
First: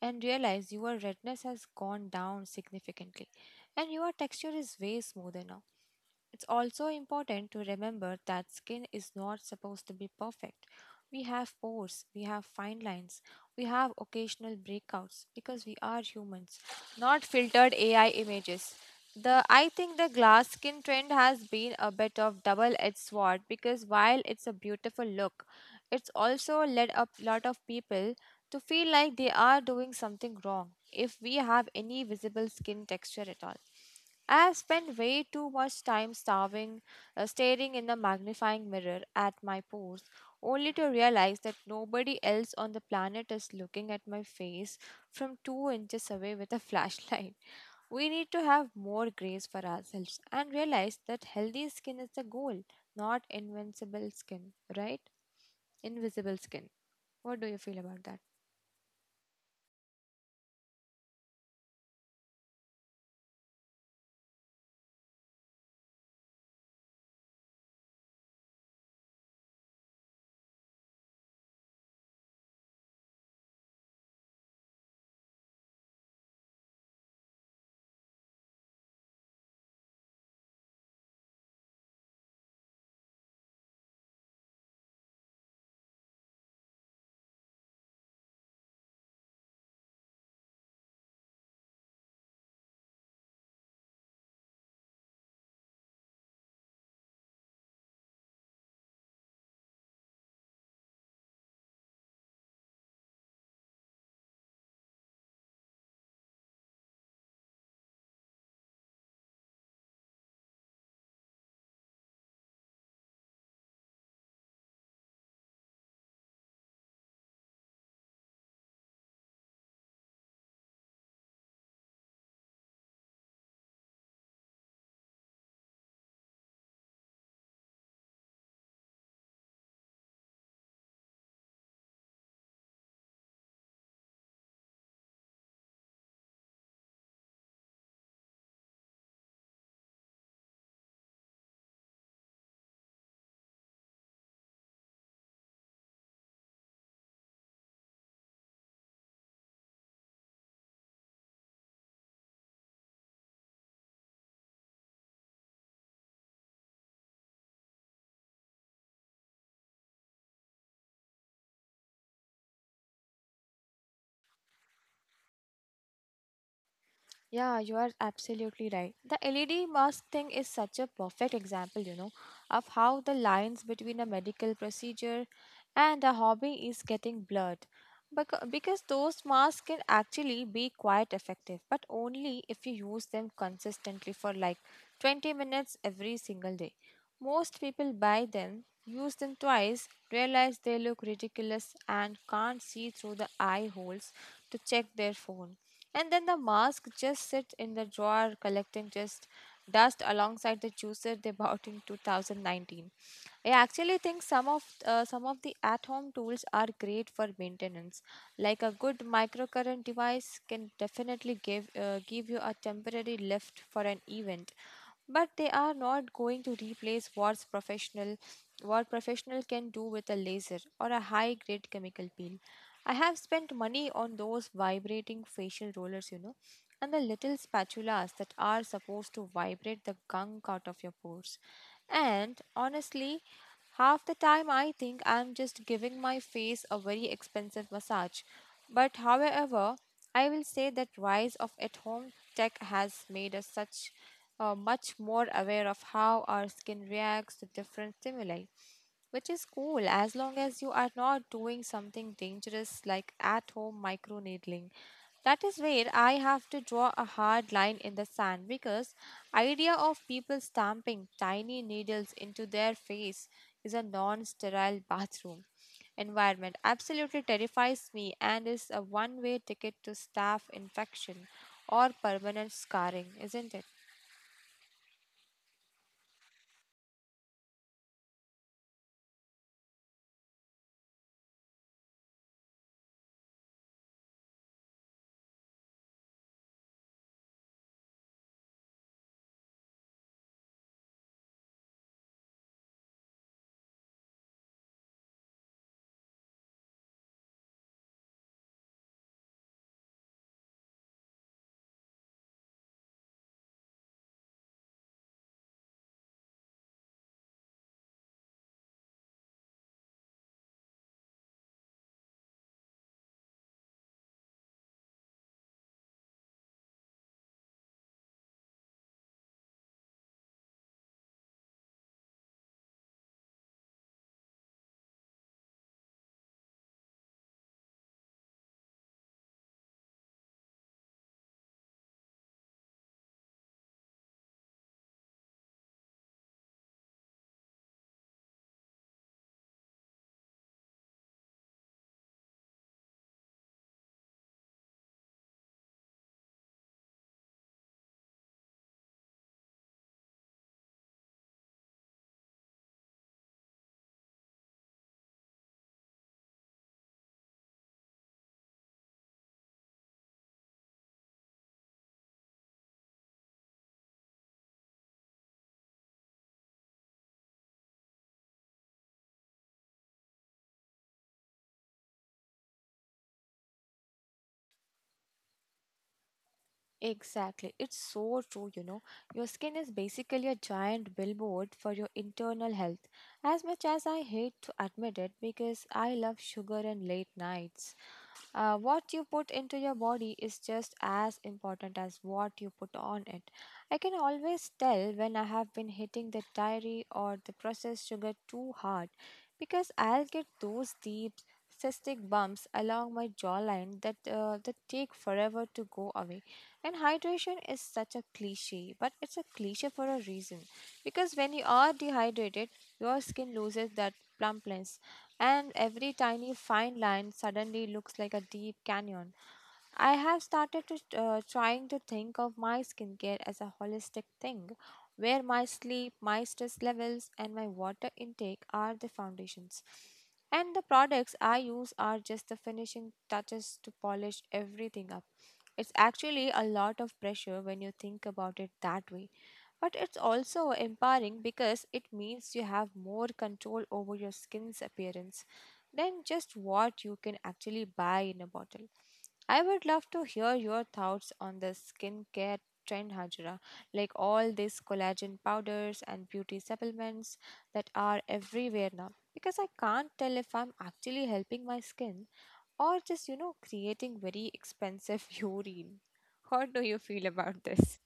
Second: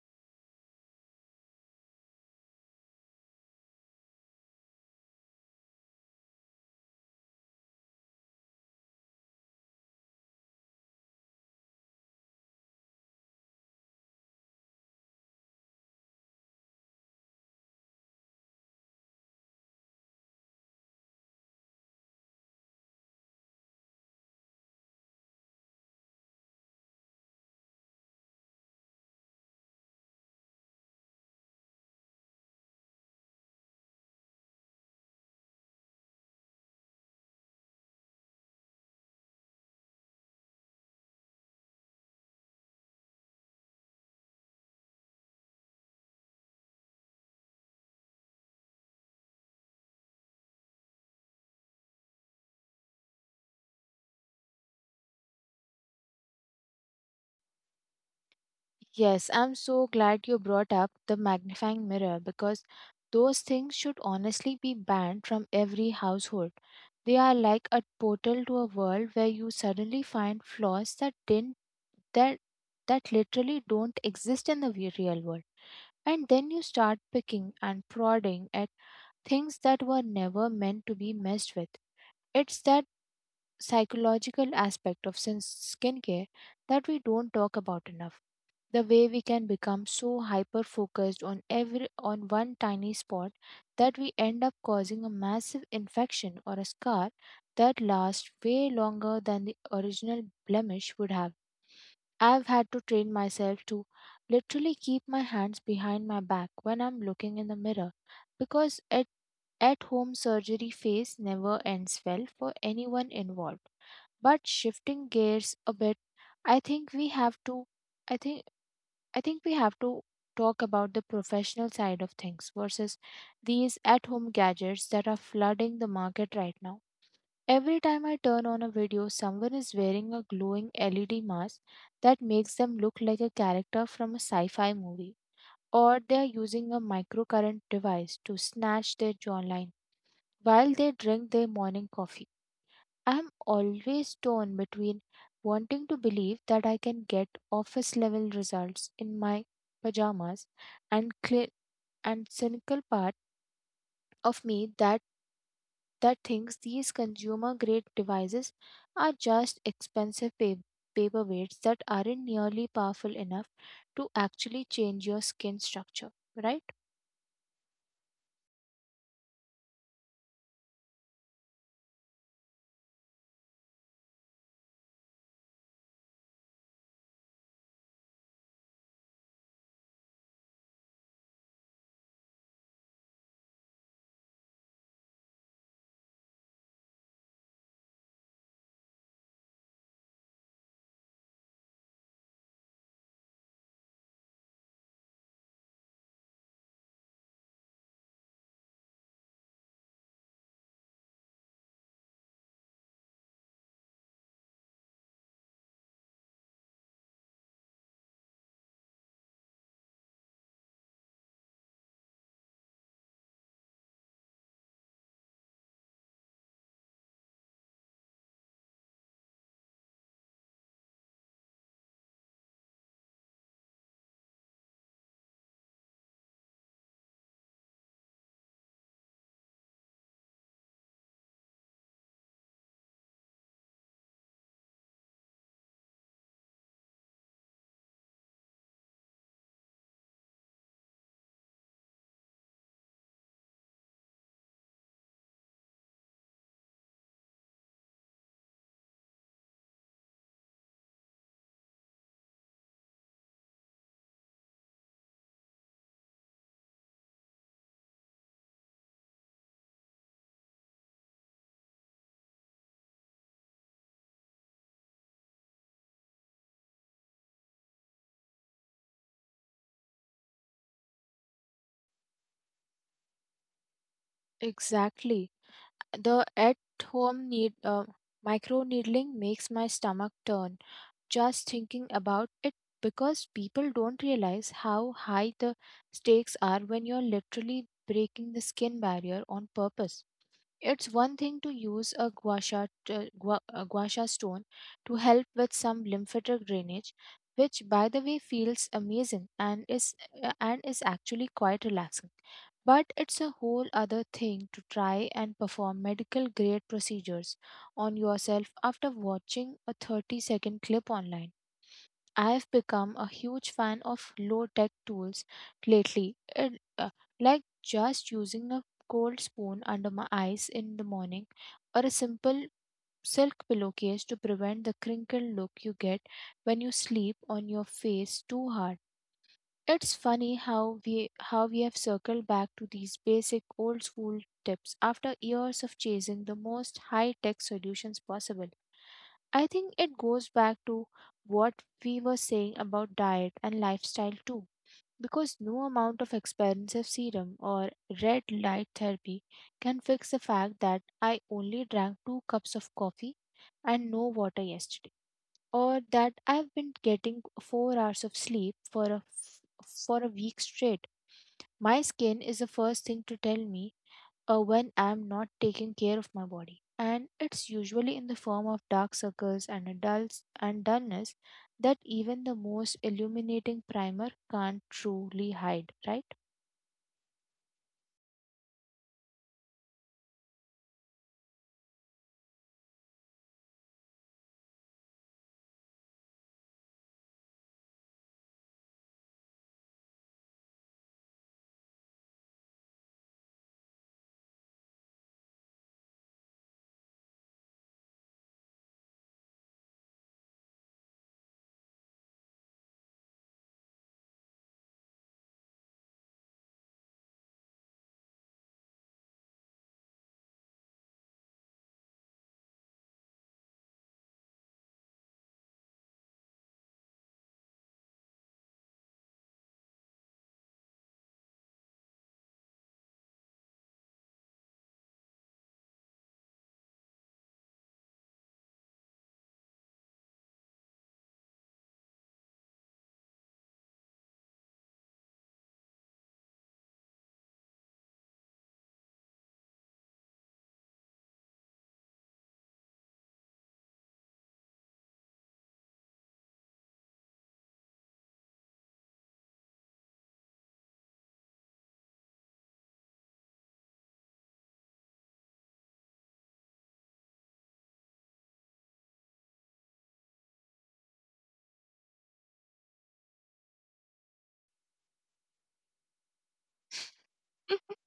S2: and realize your redness has gone down significantly and your texture is way smoother now. It's also important to remember that skin is not supposed to be perfect. We have pores, we have fine lines, we have occasional breakouts because we are humans, not filtered A I images. The I think the glass skin trend has been a bit of double-edged sword because while it's a beautiful look, it's also led a lot of people to feel like they are doing something wrong if we have any visible skin texture at all. I have spent way too much time starving, uh, staring in the magnifying mirror at my pores, only to realize that nobody else on the planet is looking at my face from two inches away with a flashlight. We need to have more grace for ourselves and realize that healthy skin is the goal, not invincible skin, right? Invisible skin. What do you feel about that?
S1: Yes, I'm so glad you brought up the magnifying mirror, because those things should honestly be banned from every household. They are like a portal to a world where you suddenly find flaws that didn't that that literally don't exist in the we- real world. And then you start picking and prodding at things that were never meant to be messed with. It's that psychological aspect of sin- skincare that we don't talk about enough. The way we can become so hyper focused on every on one tiny spot that we end up causing a massive infection or a scar that lasts way longer than the original blemish would have. I've had to train myself to literally keep my hands behind my back when I'm looking in the mirror, because it at home surgery phase never ends well for anyone involved. But shifting gears a bit, I think we have to I think I think we have to talk about the professional side of things versus these at-home gadgets that are flooding the market right now. Every time I turn on a video, someone is wearing a glowing L E D mask that makes them look like a character from a sci-fi movie, or they are using a microcurrent device to snatch their jawline while they drink their morning coffee. I'm always torn between wanting to believe that I can get office level results in my pajamas and cli and cynical part of me that that thinks these consumer grade devices are just expensive pa- paperweights that aren't nearly powerful enough to actually change your skin structure, right?
S2: Yeah, you are absolutely right. The L E D mask thing is such a perfect example, you know, of how the lines between a medical procedure and a hobby is getting blurred. Becau- Because those masks can actually be quite effective, but only if you use them consistently for like twenty minutes every single day. Most people buy them, use them twice, realize they look ridiculous, and can't see through the eye holes to check their phone. And then the mask just sits in the drawer collecting just dust alongside the juicer they bought in two thousand nineteen. I actually think some of uh, some of the at-home tools are great for maintenance like a good microcurrent device can definitely give uh, give you a temporary lift for an event, but they are not going to replace what's professional what professional can do with a laser or a high grade chemical peel. I have spent money on those vibrating facial rollers, you know, and the little spatulas that are supposed to vibrate the gunk out of your pores. And honestly, half the time, I think I'm just giving my face a very expensive massage. But however, I will say that rise of at-home tech has made us such uh, much more aware of how our skin reacts to different stimuli which is cool as long as you are not doing something dangerous like at home microneedling. That is where I have to draw a hard line in the sand because idea of people stamping tiny needles into their face is a non-sterile bathroom environment absolutely terrifies me and is a one-way ticket to staph infection or permanent scarring, isn't it?
S1: Exactly. The at home need uh, micro needling makes my stomach turn just thinking about it, because people don't realize how high the stakes are when you're literally breaking the skin barrier on purpose. It's one thing to use a gua sha, t- gua, a gua sha stone to help with some lymphatic drainage, which by the way feels amazing and is uh, and is actually quite relaxing. But it's a whole other thing to try and perform medical grade procedures on yourself after watching a thirty second clip online. I've become a huge fan of low tech tools lately. It, uh, like just using a cold spoon under my eyes in the morning, or a simple silk pillowcase to prevent the crinkled look you get when you sleep on your face too hard. It's funny how we how we have circled back to these basic old school tips after years of chasing the most high tech solutions possible. I think it goes back to what we were saying about diet and lifestyle too, because no amount of expensive serum or red light therapy can fix the fact that I only drank two cups of coffee and no water yesterday, or that I've been getting four hours of sleep for a for a week straight. My skin is the first thing to tell me uh, when I'm not taking care of my body. And it's usually in the form of dark circles and a dull and dullness that even the most illuminating primer can't truly hide, right?
S2: Exactly. It's so true, you know. Your skin is basically a giant billboard for your internal health. As much as I hate to admit it because I love sugar and late nights, uh, what you put into your body is just as important as what you put on it. I can always tell when I have been hitting the dairy or the processed sugar too hard because I'll get those deep cystic bumps along my jawline that uh, that take forever to go away. And hydration is such a cliche, but it's a cliche for a reason. Because when you are dehydrated, your skin loses that plumpness, and every tiny fine line suddenly looks like a deep canyon. I have started to uh, trying to think of my skincare as a holistic thing where my sleep, my stress levels and my water intake are the foundations. And the products I use are just the finishing touches to polish everything up. It's actually a lot of pressure when you think about it that way but it's also empowering because it means you have more control over your skin's appearance than just what you can actually buy in a bottle. I would love to hear your thoughts on the skincare trend, Hajra, like all these collagen powders and beauty supplements that are everywhere now. Because I can't tell if I'm actually helping my skin or just, you know, creating very expensive urine. How do you feel about this?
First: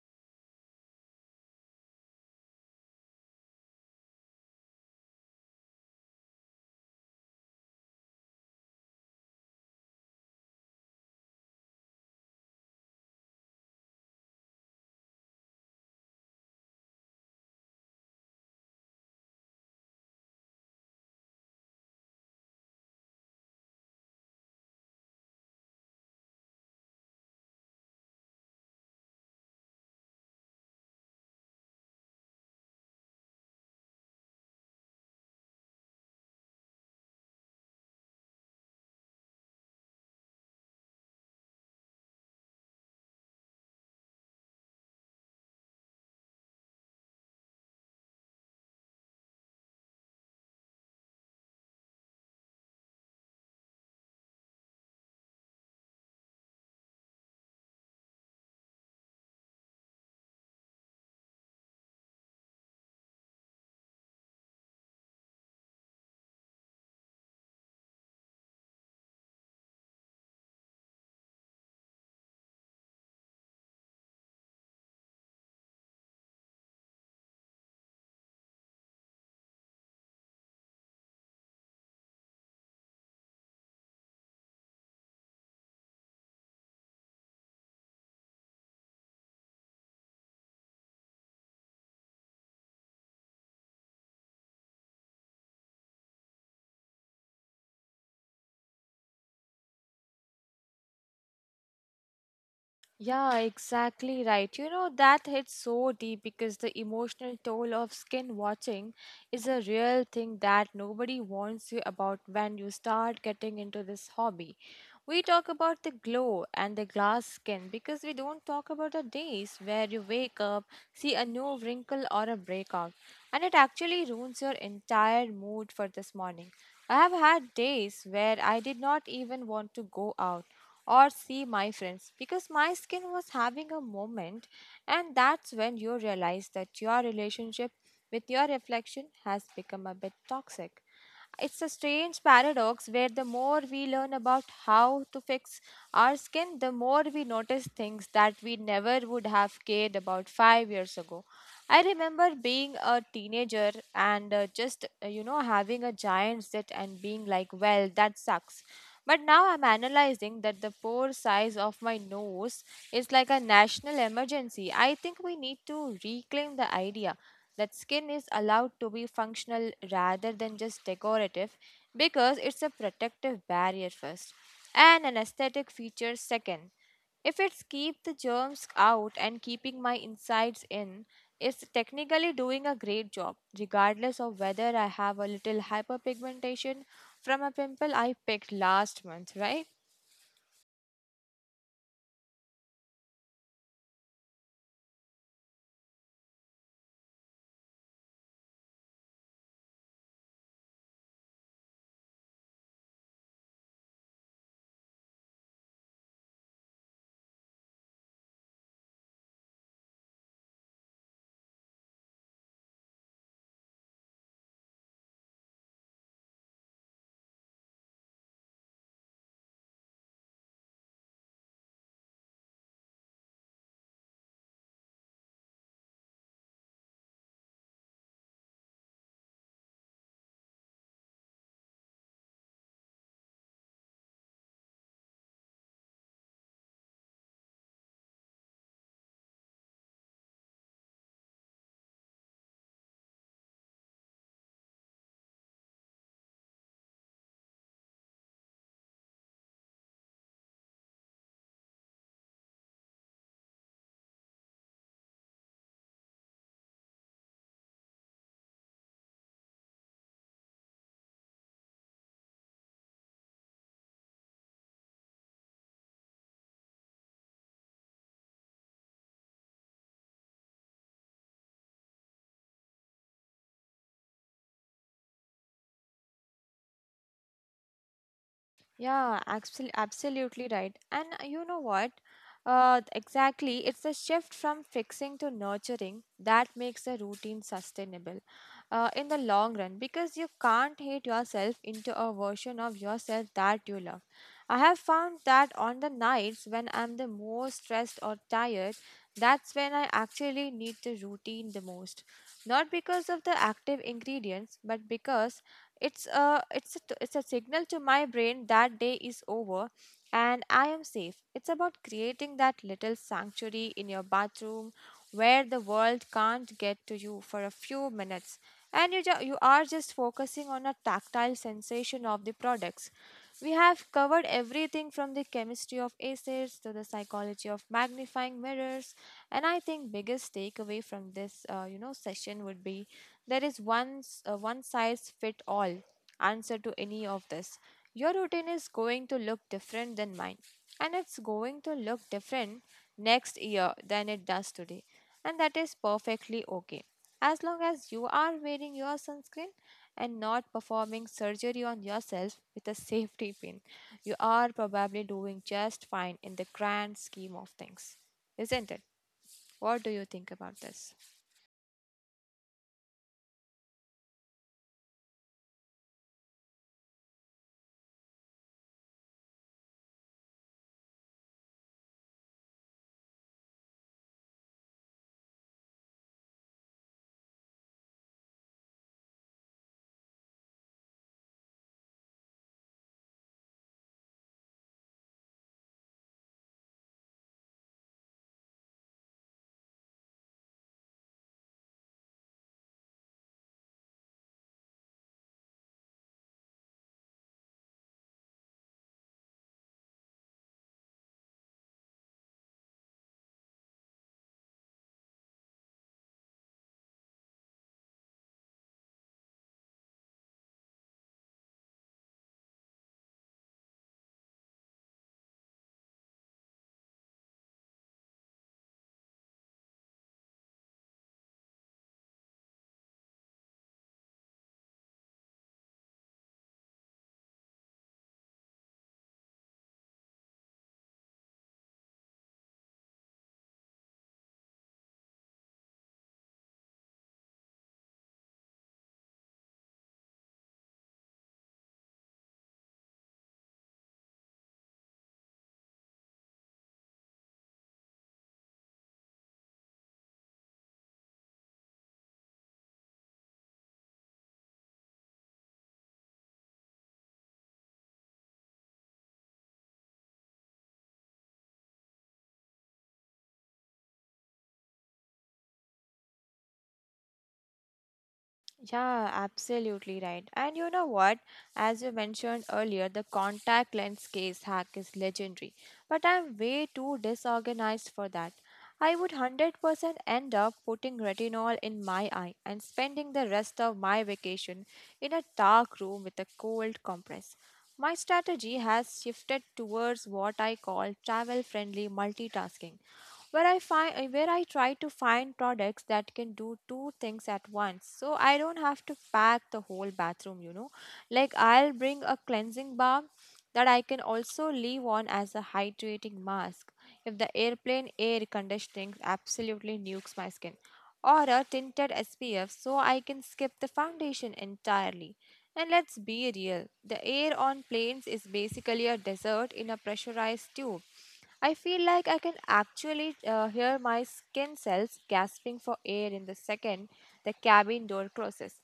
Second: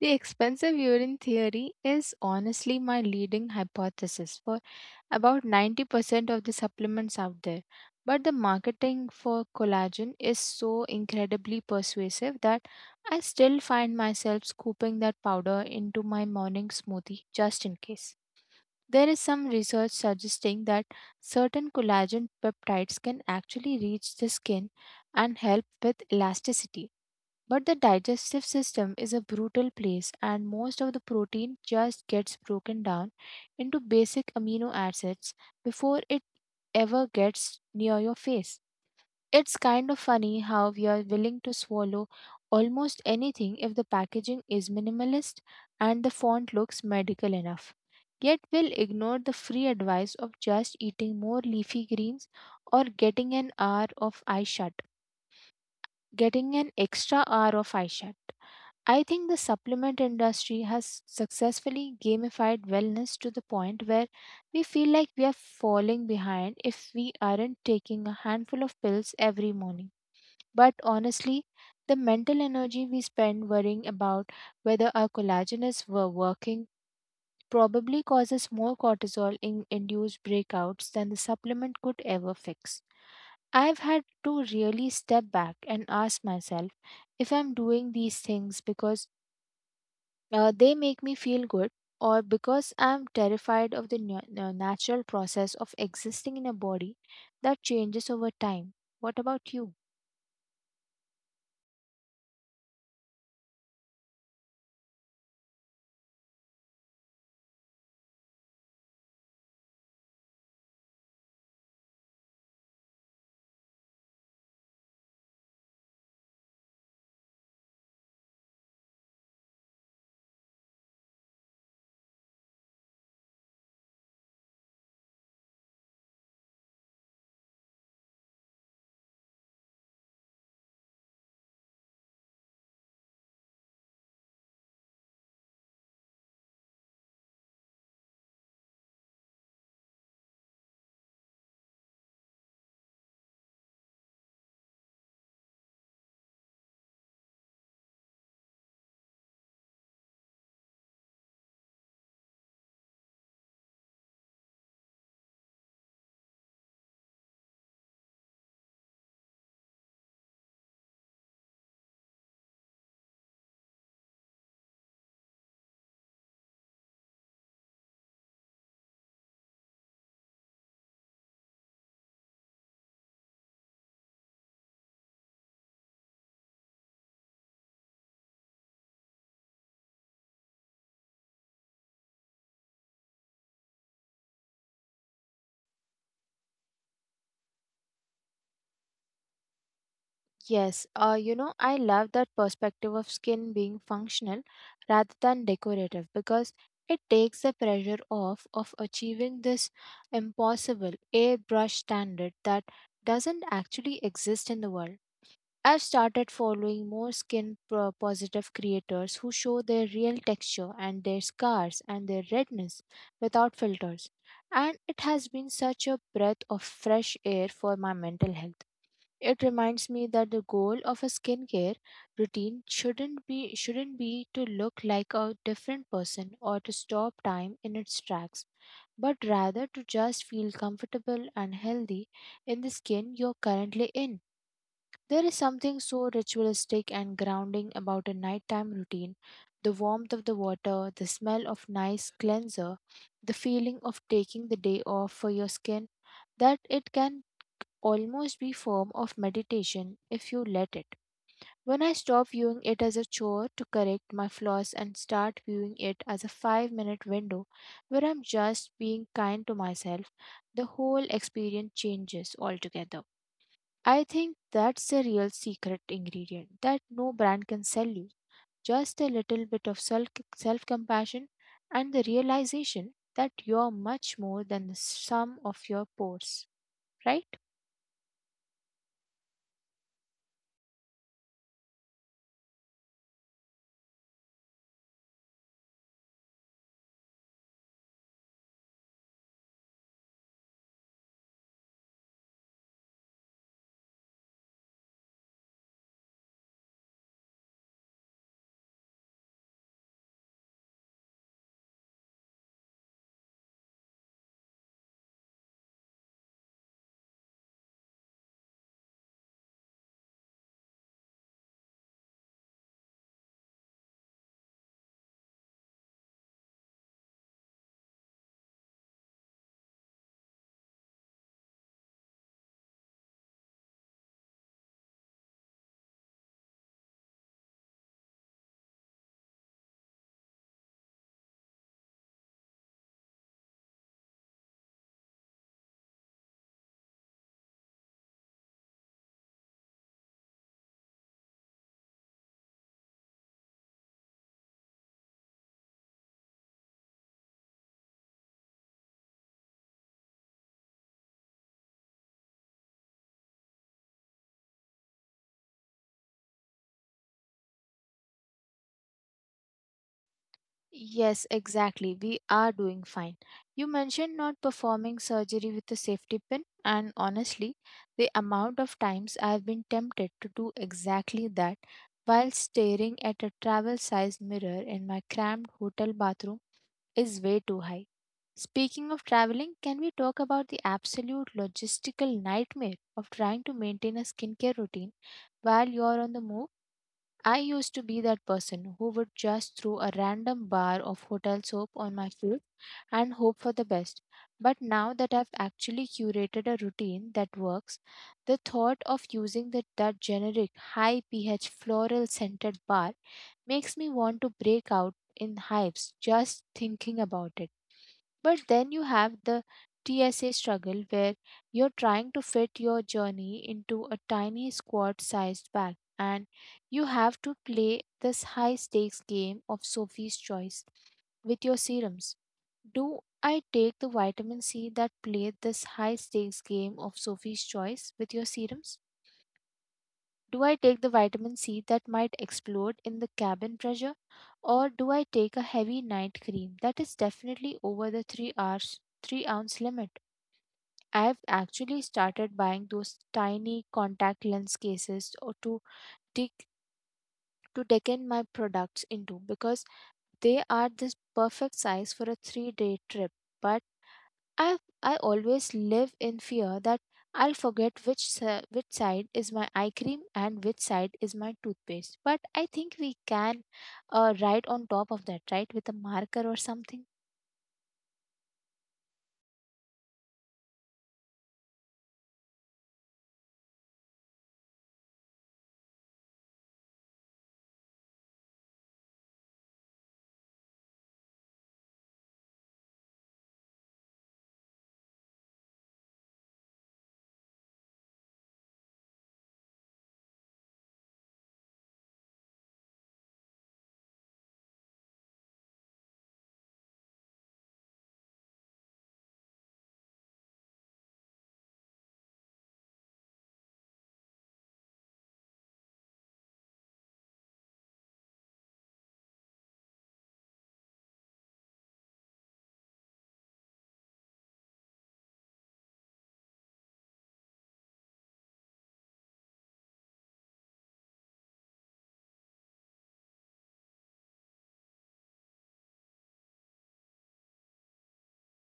S1: The expensive urine theory is honestly my leading hypothesis for about ninety percent of the supplements out there. But the marketing for collagen is so incredibly persuasive that I still find myself scooping that powder into my morning smoothie just in case. There is some research suggesting that certain collagen peptides can actually reach the skin and help with elasticity, but the digestive system is a brutal place, and most of the protein just gets broken down into basic amino acids before it ever gets near your face. It's kind of funny how we are willing to swallow almost anything if the packaging is minimalist and the font looks medical enough. Yet we'll ignore the free advice of just eating more leafy greens or getting an hour of eye shut. getting an extra hour of eye shut. I think the supplement industry has successfully gamified wellness to the point where we feel like we are falling behind if we aren't taking a handful of pills every morning. But honestly, the mental energy we spend worrying about whether our collagen is were working probably causes more cortisol in induced breakouts than the supplement could ever fix. I've had to really step back and ask myself if I'm doing these things because uh, they make me feel good, or because I'm terrified of the nu- uh, natural process of existing in a body that changes over time. What about you?
S2: Yeah, exactly right. You know, that hits so deep because the emotional toll of skin watching is a real thing that nobody warns you about when you start getting into this hobby. We talk about the glow and the glass skin because we don't talk about the days where you wake up, see a new wrinkle or a breakout, and it actually ruins your entire mood for this morning. I have had days where I did not even want to go out or see my friends because my skin was having a moment and that's when you realize that your relationship with your reflection has become a bit toxic it's a strange paradox where the more we learn about how to fix our skin, the more we notice things that we never would have cared about five years ago. I remember being a teenager and uh, just, uh, you know, having a giant zit and being like, well, that sucks. But now I'm analyzing that the pore size of my nose is like a national emergency. I think we need to reclaim the idea that skin is allowed to be functional rather than just decorative because it's a protective barrier first and an aesthetic feature second. If it's keep the germs out and keeping my insides in, it's technically doing a great job, regardless of whether I have a little hyperpigmentation from a pimple I picked last month, right?
S1: Yes, uh, you know, I love that perspective of skin being functional rather than decorative, because it takes the pressure off of achieving this impossible airbrush standard that doesn't actually exist in the world. I've started following more skin pro- positive creators who show their real texture and their scars and their redness without filters. And it has been such a breath of fresh air for my mental health. It reminds me that the goal of a skincare routine shouldn't be shouldn't be to look like a different person or to stop time in its tracks, but rather to just feel comfortable and healthy in the skin you're currently in. There is something so ritualistic and grounding about a nighttime routine, the warmth of the water, the smell of nice cleanser, the feeling of taking the day off for your skin, that it can almost be form of meditation if you let it. When I stop viewing it as a chore to correct my flaws and start viewing it as a five minute window where I'm just being kind to myself, the whole experience changes altogether. I think that's the real secret ingredient that no brand can sell you. Just a little bit of self compassion and the realization that you're much more than the sum of your pores, right?
S2: Yeah, absolutely, absolutely right. And uh, you know what? Uh, th- exactly, it's the shift from fixing to nurturing that makes the routine sustainable uh, in the long run, because you can't hate yourself into a version of yourself that you love. I have found that on the nights when I'm the most stressed or tired, that's when I actually need the routine the most. Not because of the active ingredients, but because it's a it's a, t- it's a signal to my brain that day is over and I am safe. It's about creating that little sanctuary in your bathroom where the world can't get to you for a few minutes, and you, ju- you are just focusing on a tactile sensation of the products. We have covered everything from the chemistry of acids to the psychology of magnifying mirrors, and I think biggest takeaway from this uh, you know session would be there is one s- uh, one size fit all answer to any of this. Your routine is going to look different than mine, and it's going to look different next year than it does today, and that is perfectly okay. As long as you are wearing your sunscreen and not performing surgery on yourself with a safety pin, you are probably doing just fine in the grand scheme of things, isn't it? What do you think about this?
S1: Yes, exactly. We are doing fine. You mentioned not performing surgery with a safety pin, and honestly, the amount of times I've been tempted to do exactly that while staring at a travel sized mirror in my cramped hotel bathroom is way too high. Speaking of traveling, can we talk about the absolute logistical nightmare of trying to maintain a skincare routine while you're on the move? I used to be that person who would just throw a random bar of hotel soap on my face and hope for the best. But now that I've actually curated a routine that works, the thought of using the, that generic high pH floral scented bar makes me want to break out in hives just thinking about it. But then you have the T S A struggle where you're trying to fit your journey into a tiny squad sized bag, and you have to play this high stakes game of Sophie's choice with your serums. Do I take the vitamin C that played this high stakes game of Sophie's choice with your serums? Do I take the vitamin C that might explode in the cabin pressure? Or do I take a heavy night cream that is definitely over the three hours three ounce limit? I've actually started buying those tiny contact lens cases or to take to decan my products into, because they are this perfect size for a three day trip, but I I always live in fear that I'll forget which si- which side is my eye cream and which side is my toothpaste. But I think we can uh, write on top of that, right, with a marker or something.
S2: Yeah, absolutely right. And you know what? As you mentioned earlier, the contact lens case hack is legendary, but I'm way too disorganized for that. I would one hundred percent end up putting retinol in my eye and spending the rest of my vacation in a dark room with a cold compress. My strategy has shifted towards what I call travel friendly multitasking, where I find where I try to find products that can do two things at once, so I don't have to pack the whole bathroom, you know. Like, I'll bring a cleansing bar that I can also leave on as a hydrating mask if the airplane air conditioning absolutely nukes my skin, or a tinted S P F so I can skip the foundation entirely. And let's be real, the air on planes is basically a desert in a pressurized tube. I feel like I can actually uh, hear my skin cells gasping for air in the second the cabin door closes.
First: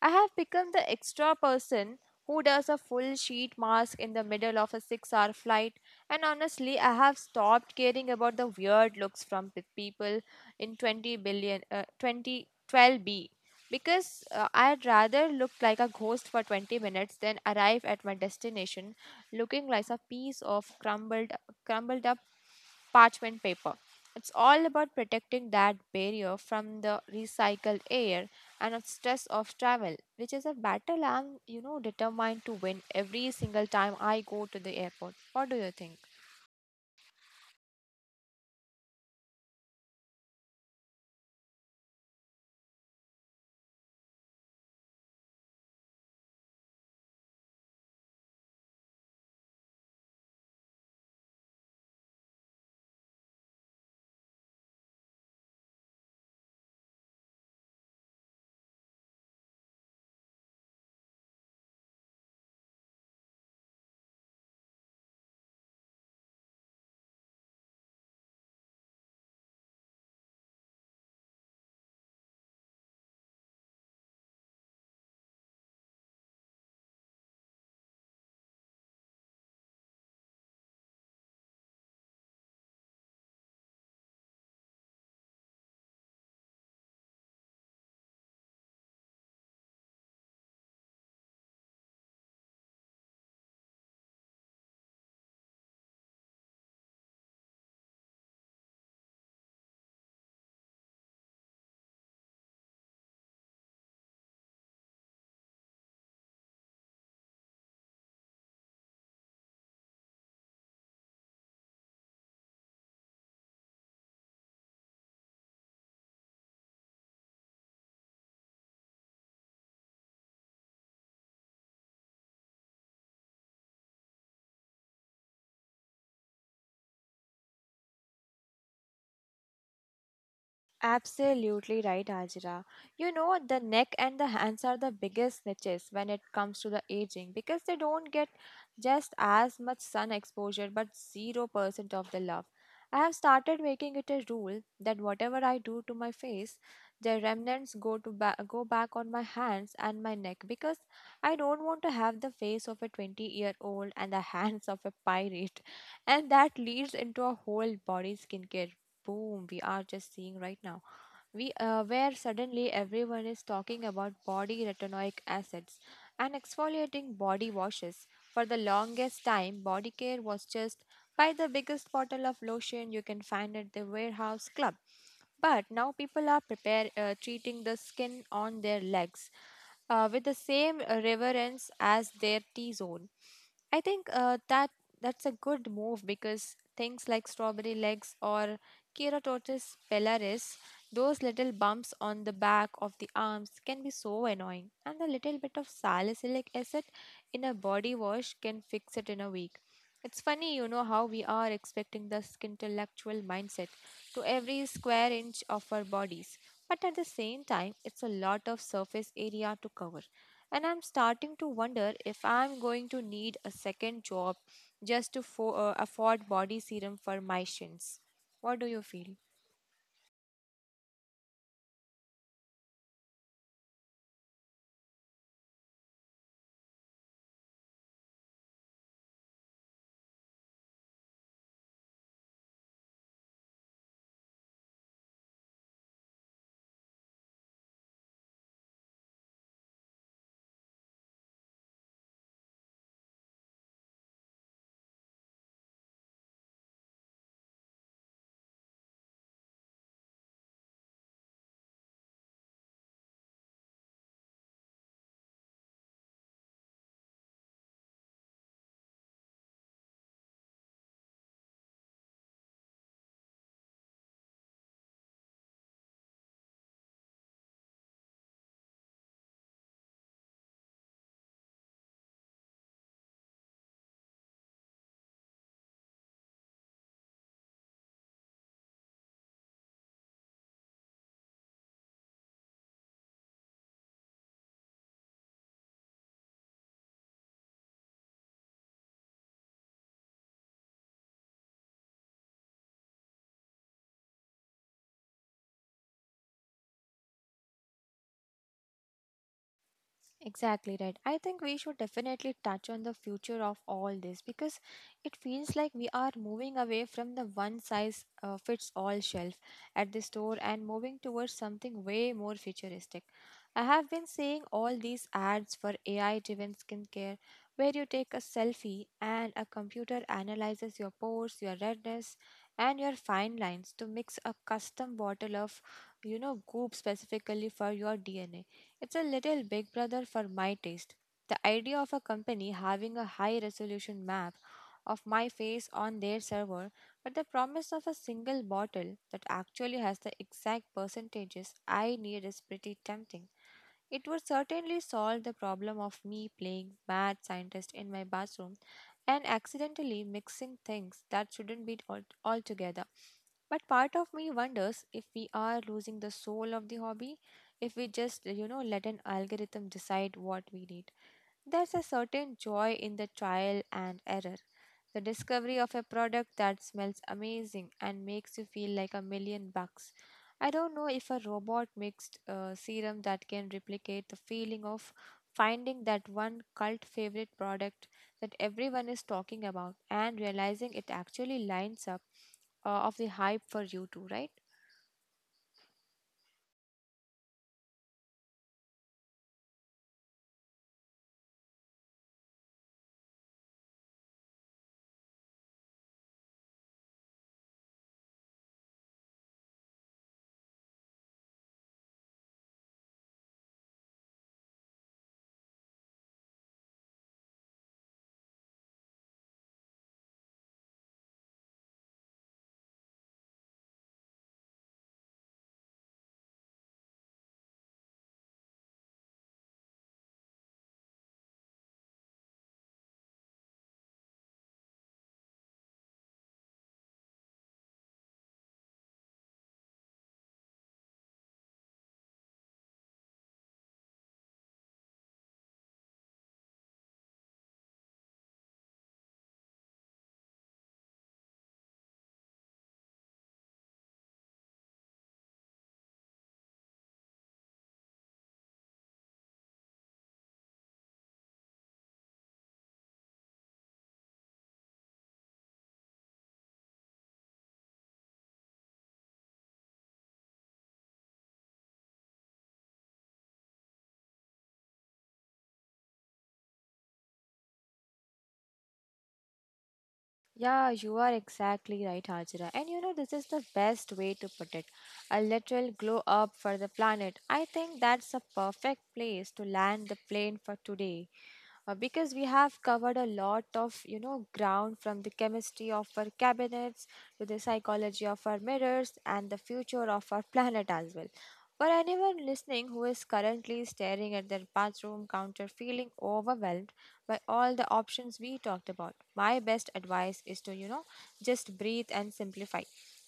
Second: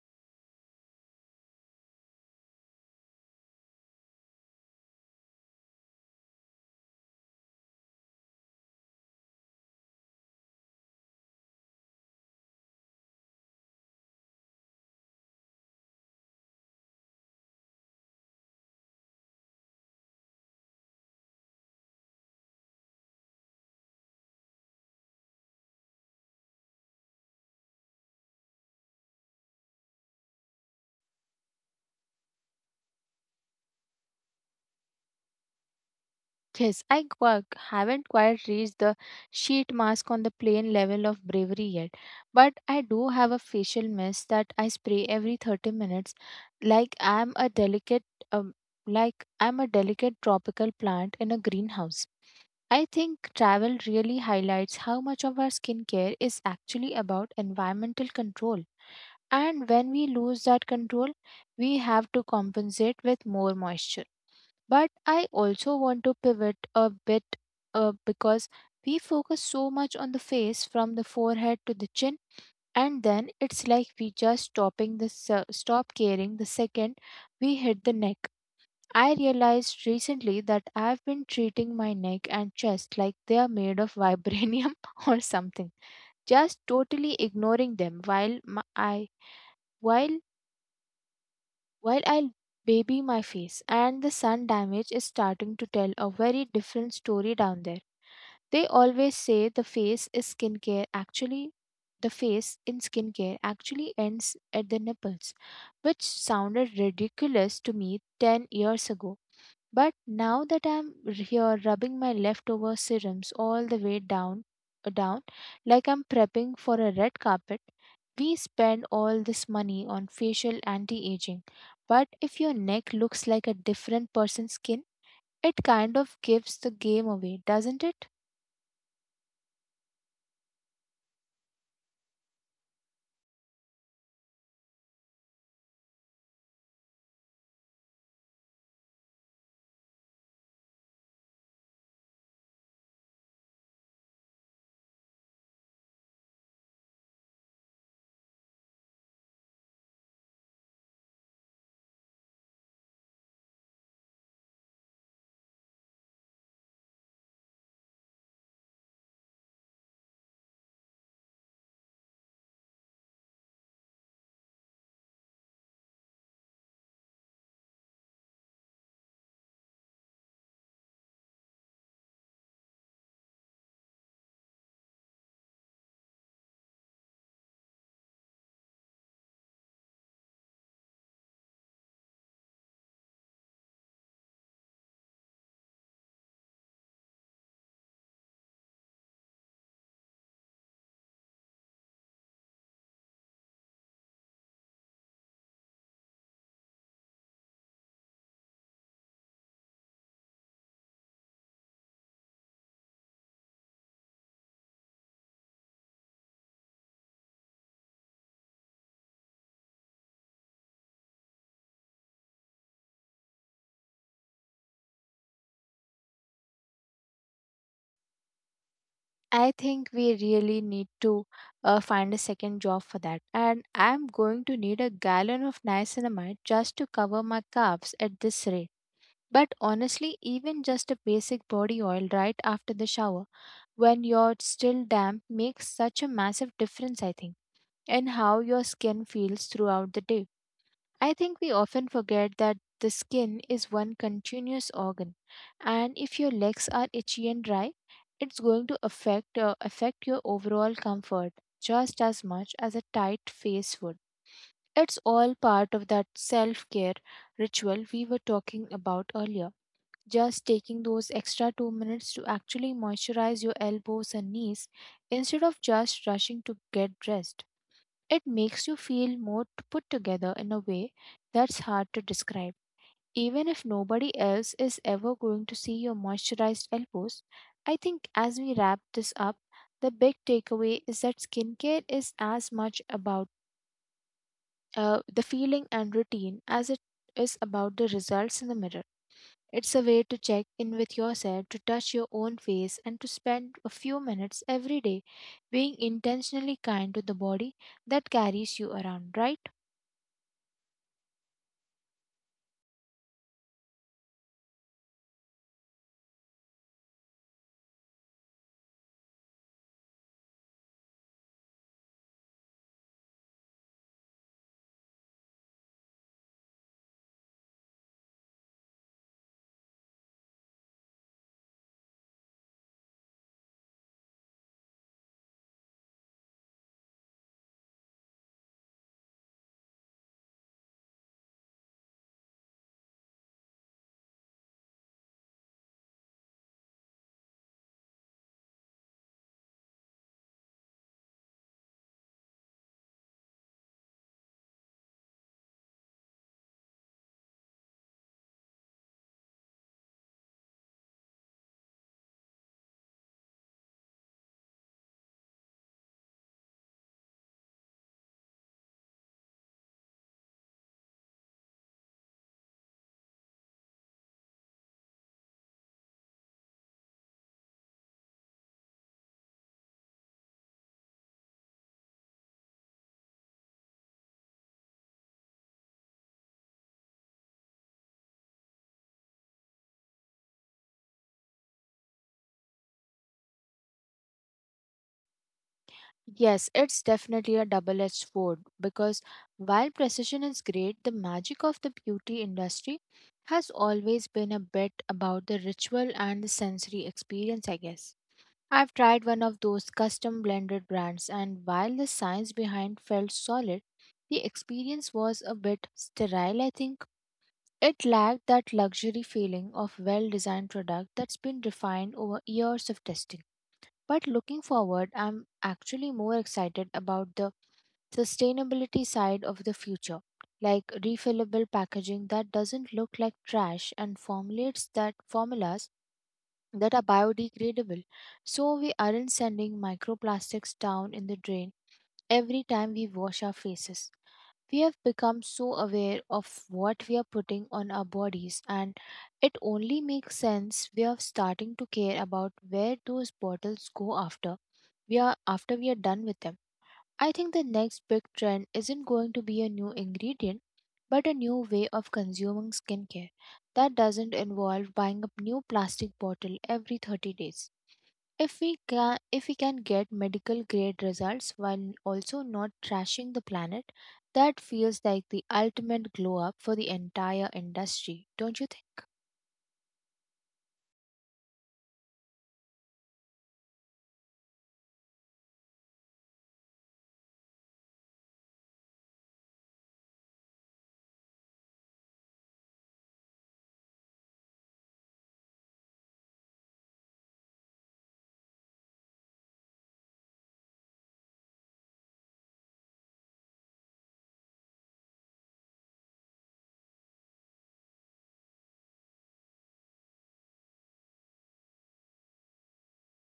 S2: I have become the extra person who does a full sheet mask in the middle of a six hour flight, and honestly, I have stopped caring about the weird looks from p- people in twenty billion, uh, twenty twelve B, because uh, I'd rather look like a ghost for twenty minutes than arrive at my destination looking like a piece of crumbled, crumbled up parchment paper. It's all about protecting that barrier from the recycled air and the stress of travel, which is a battle I'm, you know, determined to win every single time I go to the airport. What do you think?
S1: Yes, I qu- haven't quite reached the sheet mask on the plain level of bravery yet, but I do have a facial mist that I spray every thirty minutes, like I'm a delicate um, like I'm a delicate tropical plant in a greenhouse. I think travel really highlights how much of our skincare is actually about environmental control. And when we lose that control, we have to compensate with more moisture. But I also want to pivot a bit, uh, because we focus so much on the face from the forehead to the chin, and then it's like we just stopping the se- stop caring the second we hit the neck. I realized recently that I've been treating my neck and chest like they are made of vibranium or something, just totally ignoring them while my, I while while I baby my face, and the sun damage is starting to tell a very different story down there. They always say the face is skincare actually the face in skincare actually ends at the nipples, which sounded ridiculous to me ten years ago. But now that I'm r- here rubbing my leftover serums all the way down, uh, down, like I'm prepping for a red carpet. We spend all this money on facial anti-aging, but if your neck looks like a different person's skin, it kind of gives the game away, doesn't it?
S2: Absolutely right, Ajira. You know, the neck and the hands are the biggest niches when it comes to the aging, because they don't get just as much sun exposure but zero percent of the love. I have started making it a rule that whatever I do to my face, the remnants go to ba- go back on my hands and my neck, because I don't want to have the face of a twenty year old and the hands of a pirate. And that leads into a whole body skincare boom we are just seeing right now, we uh, where suddenly everyone is talking about body retinoic acids and exfoliating body washes. For the longest time, body care was just buy the biggest bottle of lotion you can find at the warehouse club. But now people are prepare uh, treating the skin on their legs uh, with the same uh, reverence as their T zone. I think uh, that that's a good move, because things like strawberry legs or keratosis pilaris, those little bumps on the back of the arms, can be so annoying, and the little bit of salicylic acid in a body wash can fix it in a week. It's funny, you know, how we are expecting this intellectual mindset to every square inch of our bodies. But at the same time, it's a lot of surface area to cover. And I'm starting to wonder if I'm going to need a second job just to fo- uh, afford body serum for my shins. What do you feel?
S1: I think we really need to uh, find a second job for that. And I'm going to need a gallon of niacinamide just to cover my calves at this rate. But honestly, even just a basic body oil right after the shower, when you're still damp, makes such a massive difference, I think, in how your skin feels throughout the day. I think we often forget that the skin is one continuous organ, and if your legs are itchy and dry, it's going to affect uh, affect your overall comfort just as much as a tight face would. It's all part of that self-care ritual we were talking about earlier. Just taking those extra two minutes to actually moisturize your elbows and knees, instead of just rushing to get dressed. It makes you feel more t- put together in a way that's hard to describe. Even if nobody else is ever going to see your moisturized elbows, I think, as we wrap this up, the big takeaway is that skincare is as much about uh, the feeling and routine as it is about the results in the mirror. It's a way to check in with yourself, to touch your own face, and to spend a few minutes every day being intentionally kind to the body that carries you around, right?
S2: Exactly right. I think we should definitely touch on the future of all this, because it feels like we are moving away from the one size uh, fits all shelf at the store and moving towards something way more futuristic. I have been seeing all these ads for A I driven skincare, where you take a selfie and a computer analyzes your pores, your redness, and your fine lines to mix a custom bottle of, you know, goop specifically for your D N A. It's a little big brother for my taste. The idea of a company having a high resolution map of my face on their server, but the promise of a single bottle that actually has the exact percentages I need, is pretty tempting. It would certainly solve the problem of me playing mad scientist in my bathroom and accidentally mixing things that shouldn't be al- altogether. But part of me wonders if we are losing the soul of the hobby, if we just, you know, let an algorithm decide what we need. There's a certain joy in the trial and error, the discovery of a product that smells amazing and makes you feel like a million bucks. I don't know if a robot mixed uh, serum that can replicate the feeling of finding that one cult favorite product that everyone is talking about, and realizing it actually lines up uh, of the hype for you too, right?
S1: Yes, it's definitely a double edged sword, because while precision is great, the magic of the beauty industry has always been a bit about the ritual and the sensory experience, I guess. I've tried one of those custom blended brands, and while the science behind felt solid, the experience was a bit sterile, I think. It lacked that luxury feeling of well designed product that's been refined over years of testing. But looking forward, I'm actually more excited about the sustainability side of the future, like refillable packaging that doesn't look like trash and formulates that formulas that are biodegradable. So we aren't sending microplastics down in the drain every time we wash our faces. We have become so aware of what we are putting on our bodies, and it only makes sense we are starting to care about where those bottles go after we are after we are done with them. I think the next big trend isn't going to be a new ingredient, but a new way of consuming skincare that doesn't involve buying a new plastic bottle every thirty days. If we can, if we can get medical grade results while also not trashing the planet, that feels like the ultimate glow up for the entire industry, don't you think?
S2: Yeah, you are exactly right, Hajra. And you know, this is the best way to put it: a literal glow up for the planet. I think that's a perfect place to land the plane for today. Uh, because we have covered a lot of, you know, ground, from the chemistry of our cabinets to the psychology of our mirrors and the future of our planet as well. For anyone listening who is currently staring at their bathroom counter feeling overwhelmed by all the options we talked about, my best advice is to, you know, just breathe and simplify.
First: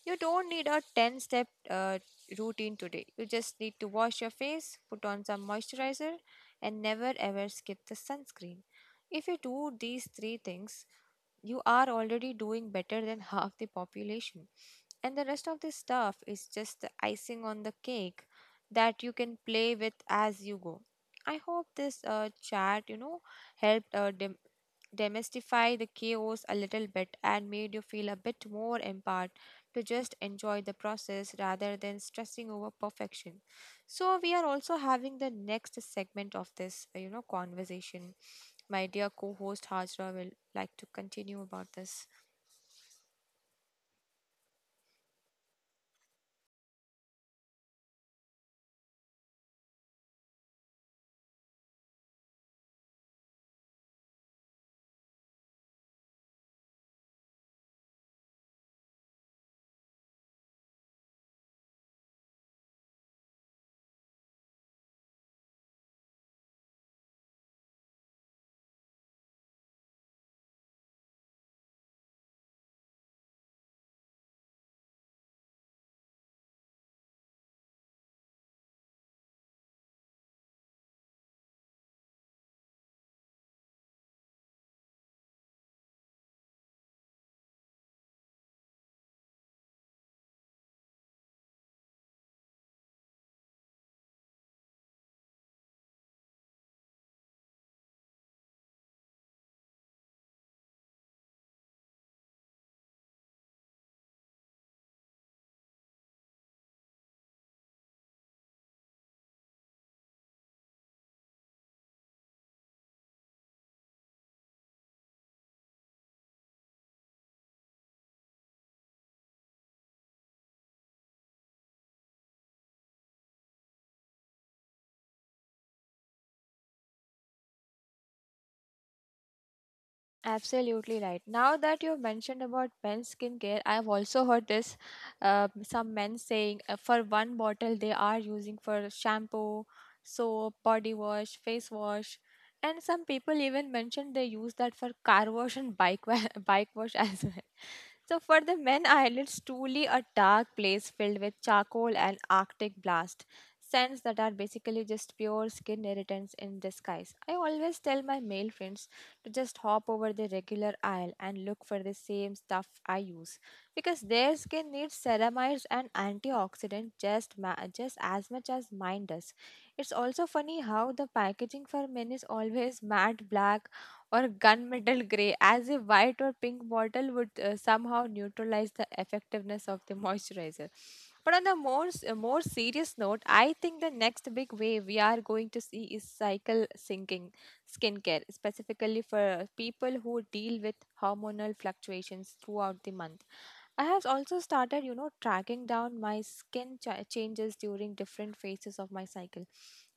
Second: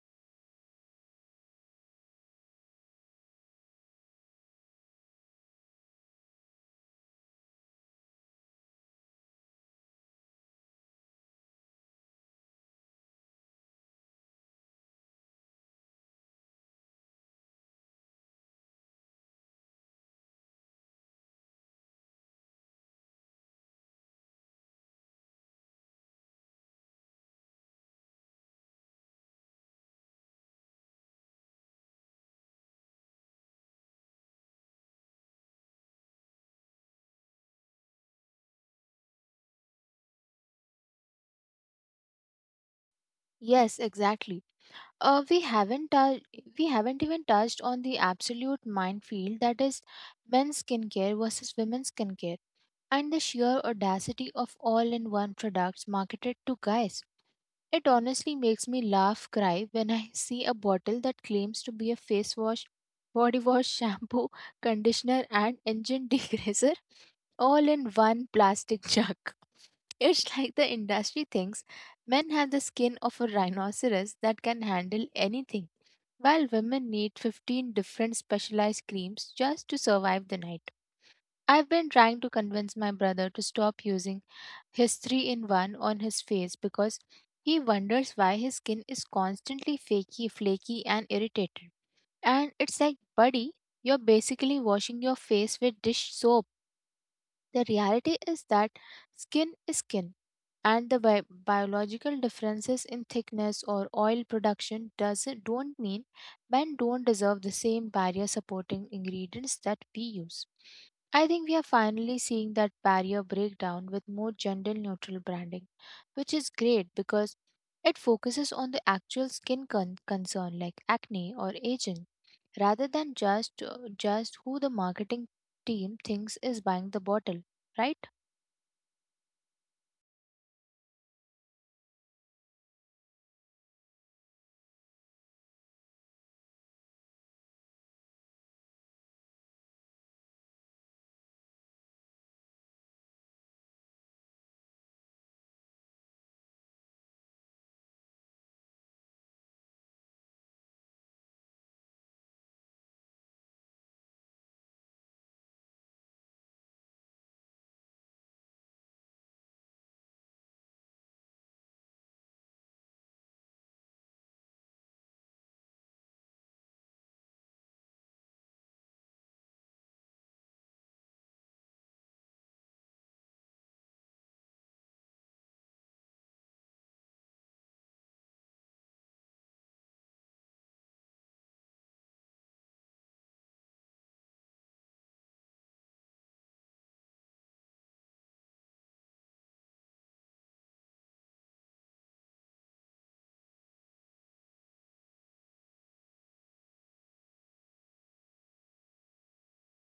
S2: You don't need a ten step uh, routine today. You just need to wash your face, put on some moisturizer, and never ever skip the sunscreen. If you do these three things, you are already doing better than half the population. And the rest of this stuff is just the icing on the cake that you can play with as you go. I hope this uh, chat, you know, helped uh, dem- demystify the chaos a little bit and made you feel a bit more empowered to just enjoy the process rather than stressing over perfection. So we are also having the next segment of this, uh, you know, conversation. My dear co-host Hajra will like to continue about this.
S1: Yes, exactly. Uh, we haven't tou- we haven't even touched on the absolute minefield that is men's skincare versus women's skincare, and the sheer audacity of all-in-one products marketed to guys. It honestly makes me laugh cry when I see a bottle that claims to be a face wash, body wash, shampoo, conditioner, and engine degreaser all in one plastic jug. It's like the industry thinks men have the skin of a rhinoceros that can handle anything, while women need fifteen different specialized creams just to survive the night. I've been trying to convince my brother to stop using his three in one on his face, because he wonders why his skin is constantly fakey, flaky, and irritated. And it's like, buddy, you're basically washing your face with dish soap. The reality is that skin is skin, and the bi- biological differences in thickness or oil production doesn't don't mean men don't deserve the same barrier supporting ingredients that we use. I think we are finally seeing that barrier breakdown with more gender neutral branding, which is great because it focuses on the actual skin con- concern, like acne or aging, rather than just just who the marketing team thinks is buying the bottle, right?
S2: Absolutely right. Now that you've mentioned about men's skincare, I've also heard this, uh, some men saying, uh, for one bottle they are using for shampoo, soap, body wash, face wash, and some people even mentioned they use that for car wash and bike wa- bike wash as well. So for the men, islands truly a dark place filled with charcoal and arctic blast scents that are basically just pure skin irritants in disguise. I always tell my male friends to just hop over the regular aisle and look for the same stuff I use, because their skin needs ceramides and antioxidants just ma- just as much as mine does. It's also funny how the packaging for men is always matte black or gunmetal gray, as if white or pink bottle would uh, somehow neutralize the effectiveness of the moisturizer. But on the more s- uh, more serious note, I think the next big wave we are going to see is cycle syncing, skincare, specifically for people who deal with hormonal fluctuations throughout the month. I have also started, you know, tracking down my skin ch- changes during different phases of my cycle.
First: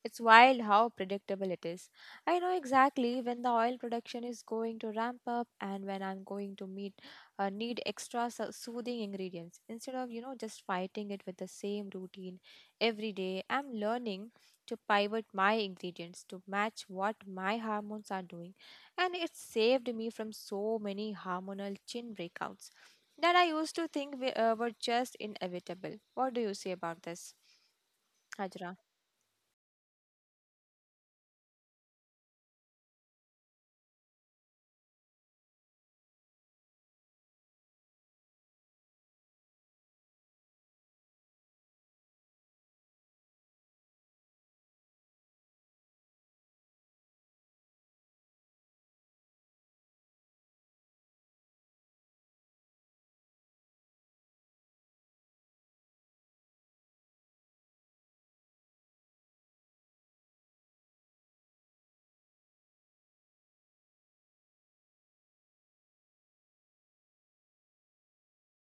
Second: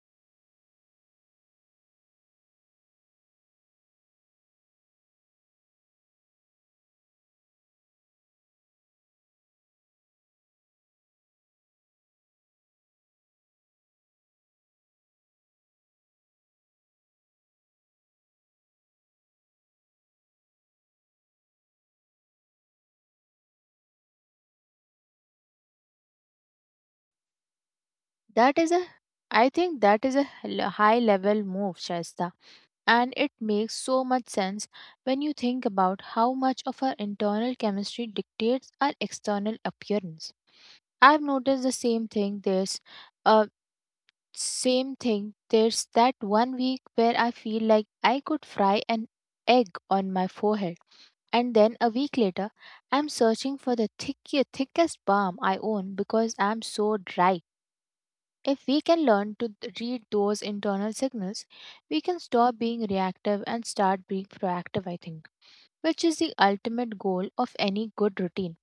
S2: It's wild how predictable it is. I know exactly when the oil production is going to ramp up and when I'm going to meet uh, need extra so- soothing ingredients, instead of, you know, just fighting it with the same routine every day. I'm learning to pivot my ingredients to match what my hormones are doing, and it saved me from so many hormonal chin breakouts that I used to think we, uh, were just inevitable. What do you say about this,
S1: That is
S2: Hajra?
S1: a, I think that is a hel- high level move, Shaista. And it makes so much sense when you think about how much of our internal chemistry dictates our external appearance. I've noticed the same thing. There's uh, same thing. There's that one week where I feel like I could fry an egg on my forehead. And then a week later, I'm searching for the thick, thickest balm I own, because I'm so dry. If we can learn to th- read those internal signals, we can stop being reactive and start being proactive, I think, which is the ultimate goal of any good routine.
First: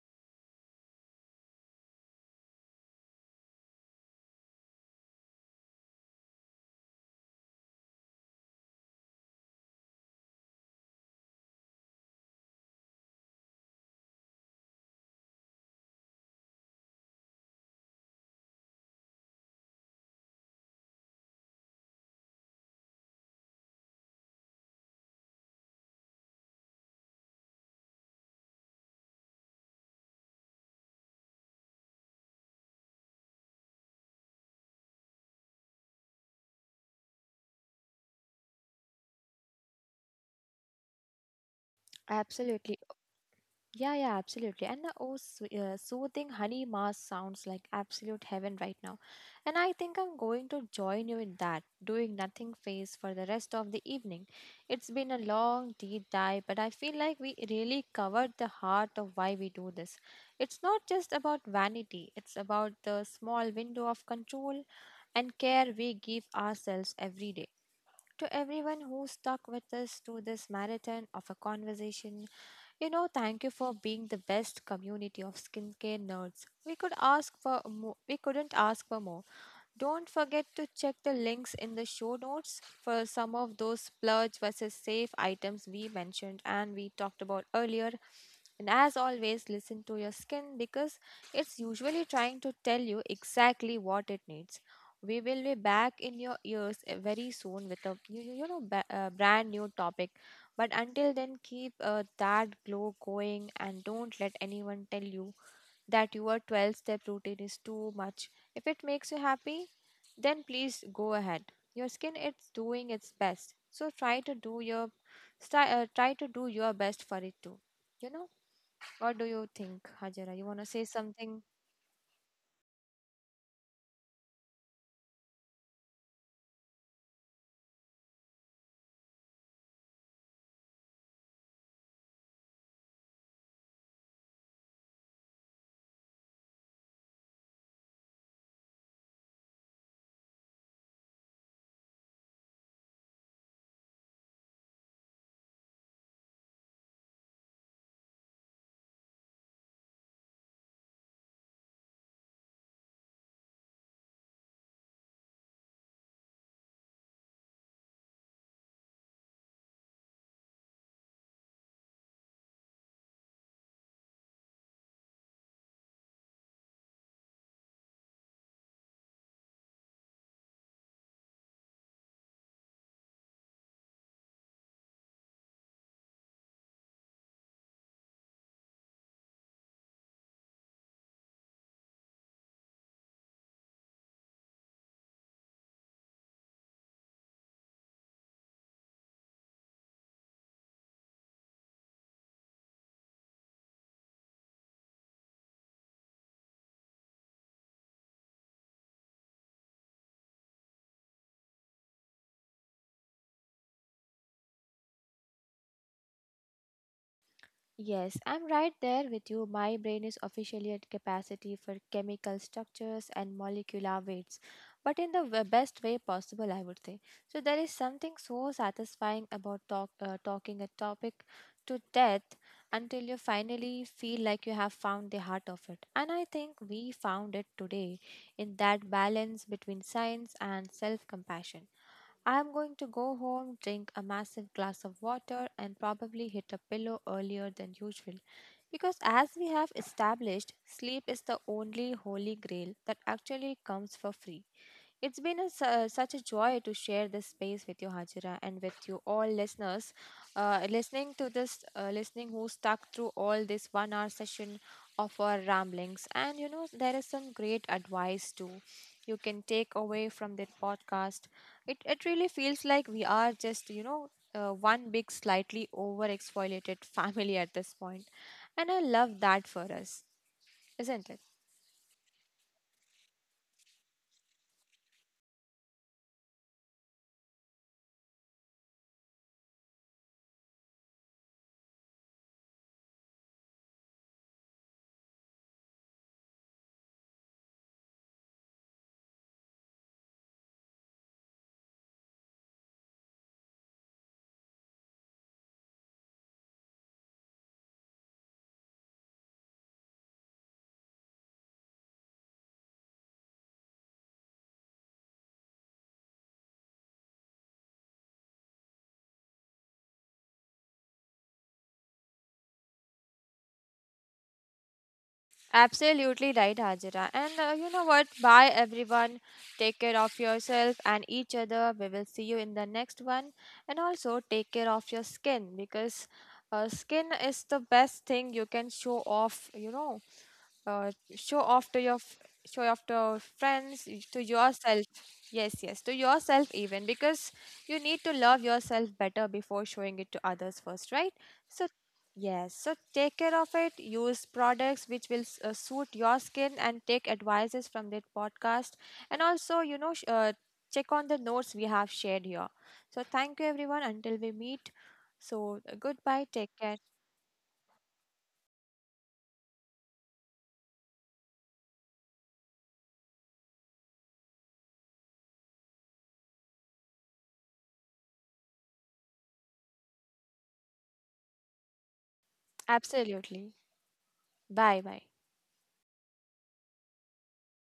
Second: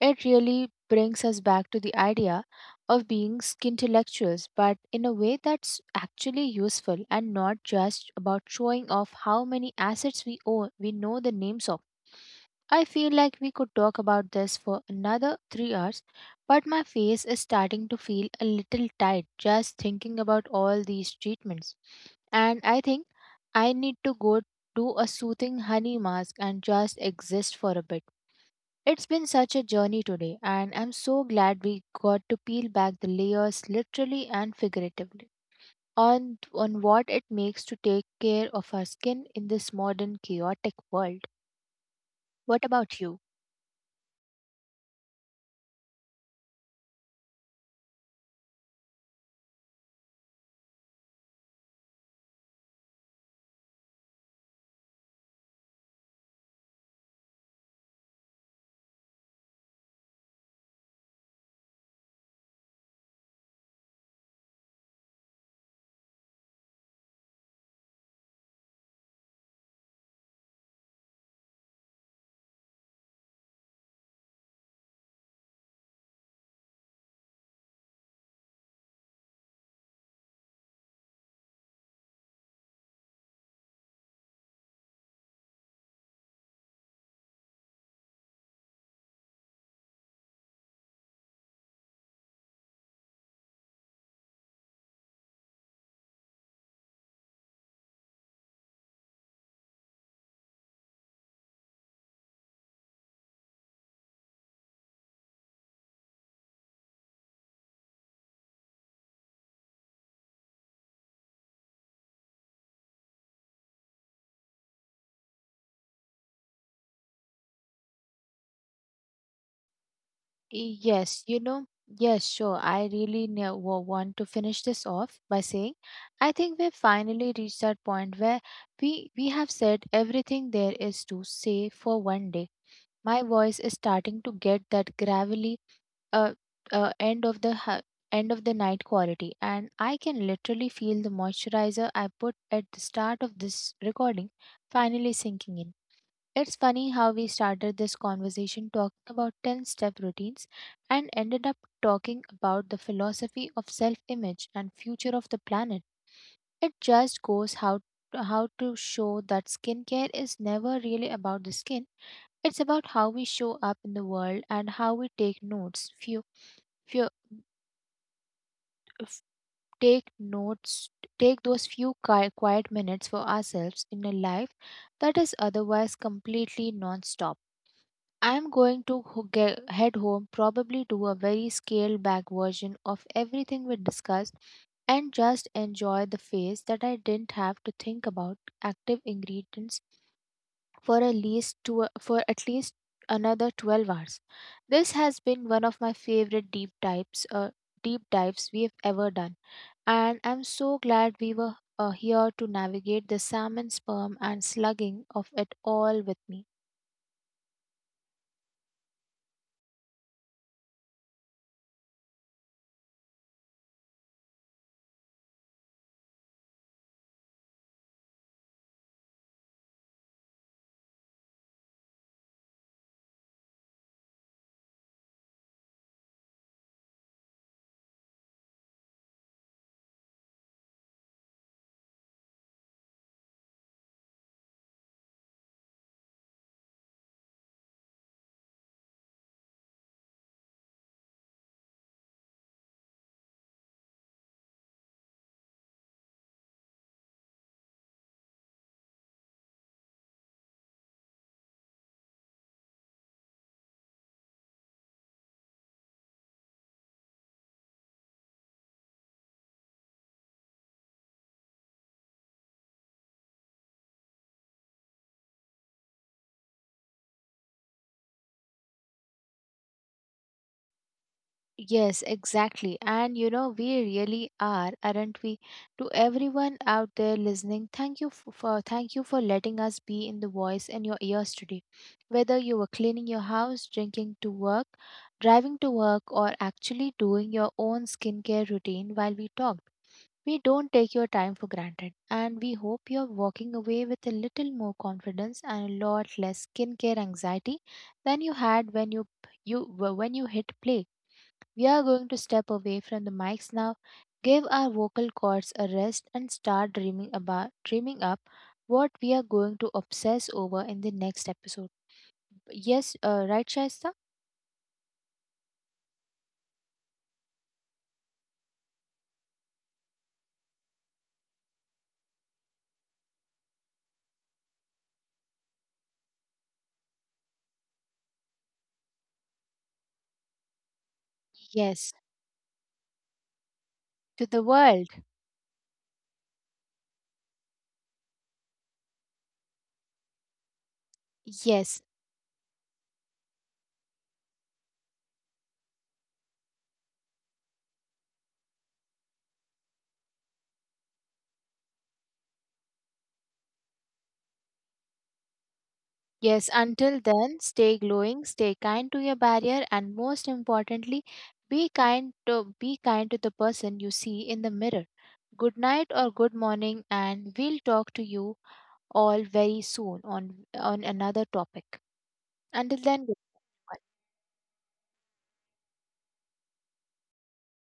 S1: It really brings us back to the idea of being skintellectuals, but in a way that's actually useful and not just about showing off how many assets we own, we know the names of. I feel like we could talk about this for another three hours, but my face is starting to feel a little tight just thinking about all these treatments. And I think I need to go do a soothing honey mask and just exist for a bit. It's been such a journey today, and I'm so glad we got to peel back the layers, literally and figuratively, on, on what it makes to take care of our skin in this modern chaotic world. What
S2: Absolutely.
S1: about you?
S2: Yeah, yeah, absolutely. And the oh, sw- uh, soothing honey mass sounds like absolute heaven right now. And I think I'm going to join you in that doing nothing phase for the rest of the evening. It's been a long deep dive, but I feel like we really covered the heart of why we do this. It's not just about vanity, it's about the small window of control and care we give ourselves every day. To everyone who stuck with us to this marathon of a conversation, you know, thank you for being the best community of skincare nerds. We could ask for mo- we couldn't ask for more. Don't forget to check the links in the show notes for some of those splurge versus safe items we mentioned and we talked about earlier. And as always, listen to your skin because it's usually trying to tell you exactly what it needs. We will be back in your ears uh, very soon with a you, you you know ba- uh, brand new topic. But until then, keep uh, that glow going and don't let anyone tell you that your twelve step routine is too much. If it makes you happy, then please go ahead. Your skin is doing its best. So try to do your try, uh, try to do your best for it too. You know? What do you think, Hajira? You want to
S1: Y-
S2: say
S1: Yes,
S2: something?
S1: you know, yes, sure. I really ne- wa- want to finish this off by saying I think we've finally reached that point where we, we have said everything there is to say for one day. My voice is starting to get that gravelly, uh, uh, end of the ha- end of the night quality, and I can literally feel the moisturizer I put at the start of this recording finally sinking in. It's funny how we started this conversation talking about ten step routines and ended up talking about the philosophy of self image and future of the planet. It just goes how how to show that skincare is never really about the skin. It's about how we show up in the world, and how we take notes few few f- take notes, take those few qui- quiet minutes for ourselves in a life that is otherwise completely non-stop. I am going to ho- ge- head home, probably do a very scaled back version of everything we discussed, and just enjoy the phase that I didn't have to think about active ingredients for at least two, for at least another twelve hours. This has been one of my favorite deep dives uh, deep dives we have ever done, and I'm so glad we were uh, here to navigate the salmon sperm and slugging of it all with me.
S2: Yes, I'm right there with you. My brain is officially at capacity for chemical structures and molecular weights, but in the w- best way possible, I would say. So, there is something so satisfying about talk, uh, talking a topic to death until you finally feel like you have found the heart of it. And I think we found it today in that balance between science and self compassion. I'm going to go home, drink a massive glass of water, and probably hit a pillow earlier than usual. Because, as we have established, sleep is the only holy grail that actually comes for free. It's been a, su- such a joy to share this space with you, Hajira, and with you all listeners. Uh, listening to this, uh, listening who stuck through all this one hour session of our ramblings. And you know, there is some great advice too you can take away from this podcast. It, it really feels like we are just, you know, uh, one big, slightly over exfoliated family at this point, and I love that for us, isn't it?
S1: Yes, exactly. And you know, we really are, aren't we? To everyone out there listening, thank you f- for thank you for letting us be in the voice in your ears today. Whether you were cleaning your house, drinking to work, driving to work, or actually doing your own skincare routine while we talked. We don't take your time for granted, and we hope you're walking away with a little more confidence and a lot less skincare anxiety than you had when you you when you hit play. We are going to step away from the mics now, give our vocal cords a rest, and start dreaming about dreaming up what we are going to obsess over in the next episode. Yes, uh, right Shaista?
S2: Absolutely right, Hajira. And uh, you know what? Bye, everyone. Take care of yourself and each other. We will see you in the next one. And also, take care of your skin because uh, skin is the best thing you can show off, you know uh, show off to
S1: Yes.
S2: your f- show off to your friends y- to
S1: To the
S2: yourself.
S1: world.
S2: Yes, yes, to yourself even, because you need to love yourself better before showing it to others first, right? So
S1: Yes.
S2: yes, so take care of it. Use products which will s- uh, suit your skin and take advices from that podcast. And also, you know, sh- uh, check on the notes we have shared here. So thank you everyone until we meet. So uh, goodbye,
S1: Yes,
S2: take care.
S1: until then, stay glowing, stay kind to your barrier, and most importantly, be kind to be kind to the person you see in the mirror. Good night or good morning, and we'll talk to you all very soon on on another topic. Until then, goodbye.
S2: Absolutely. Bye bye.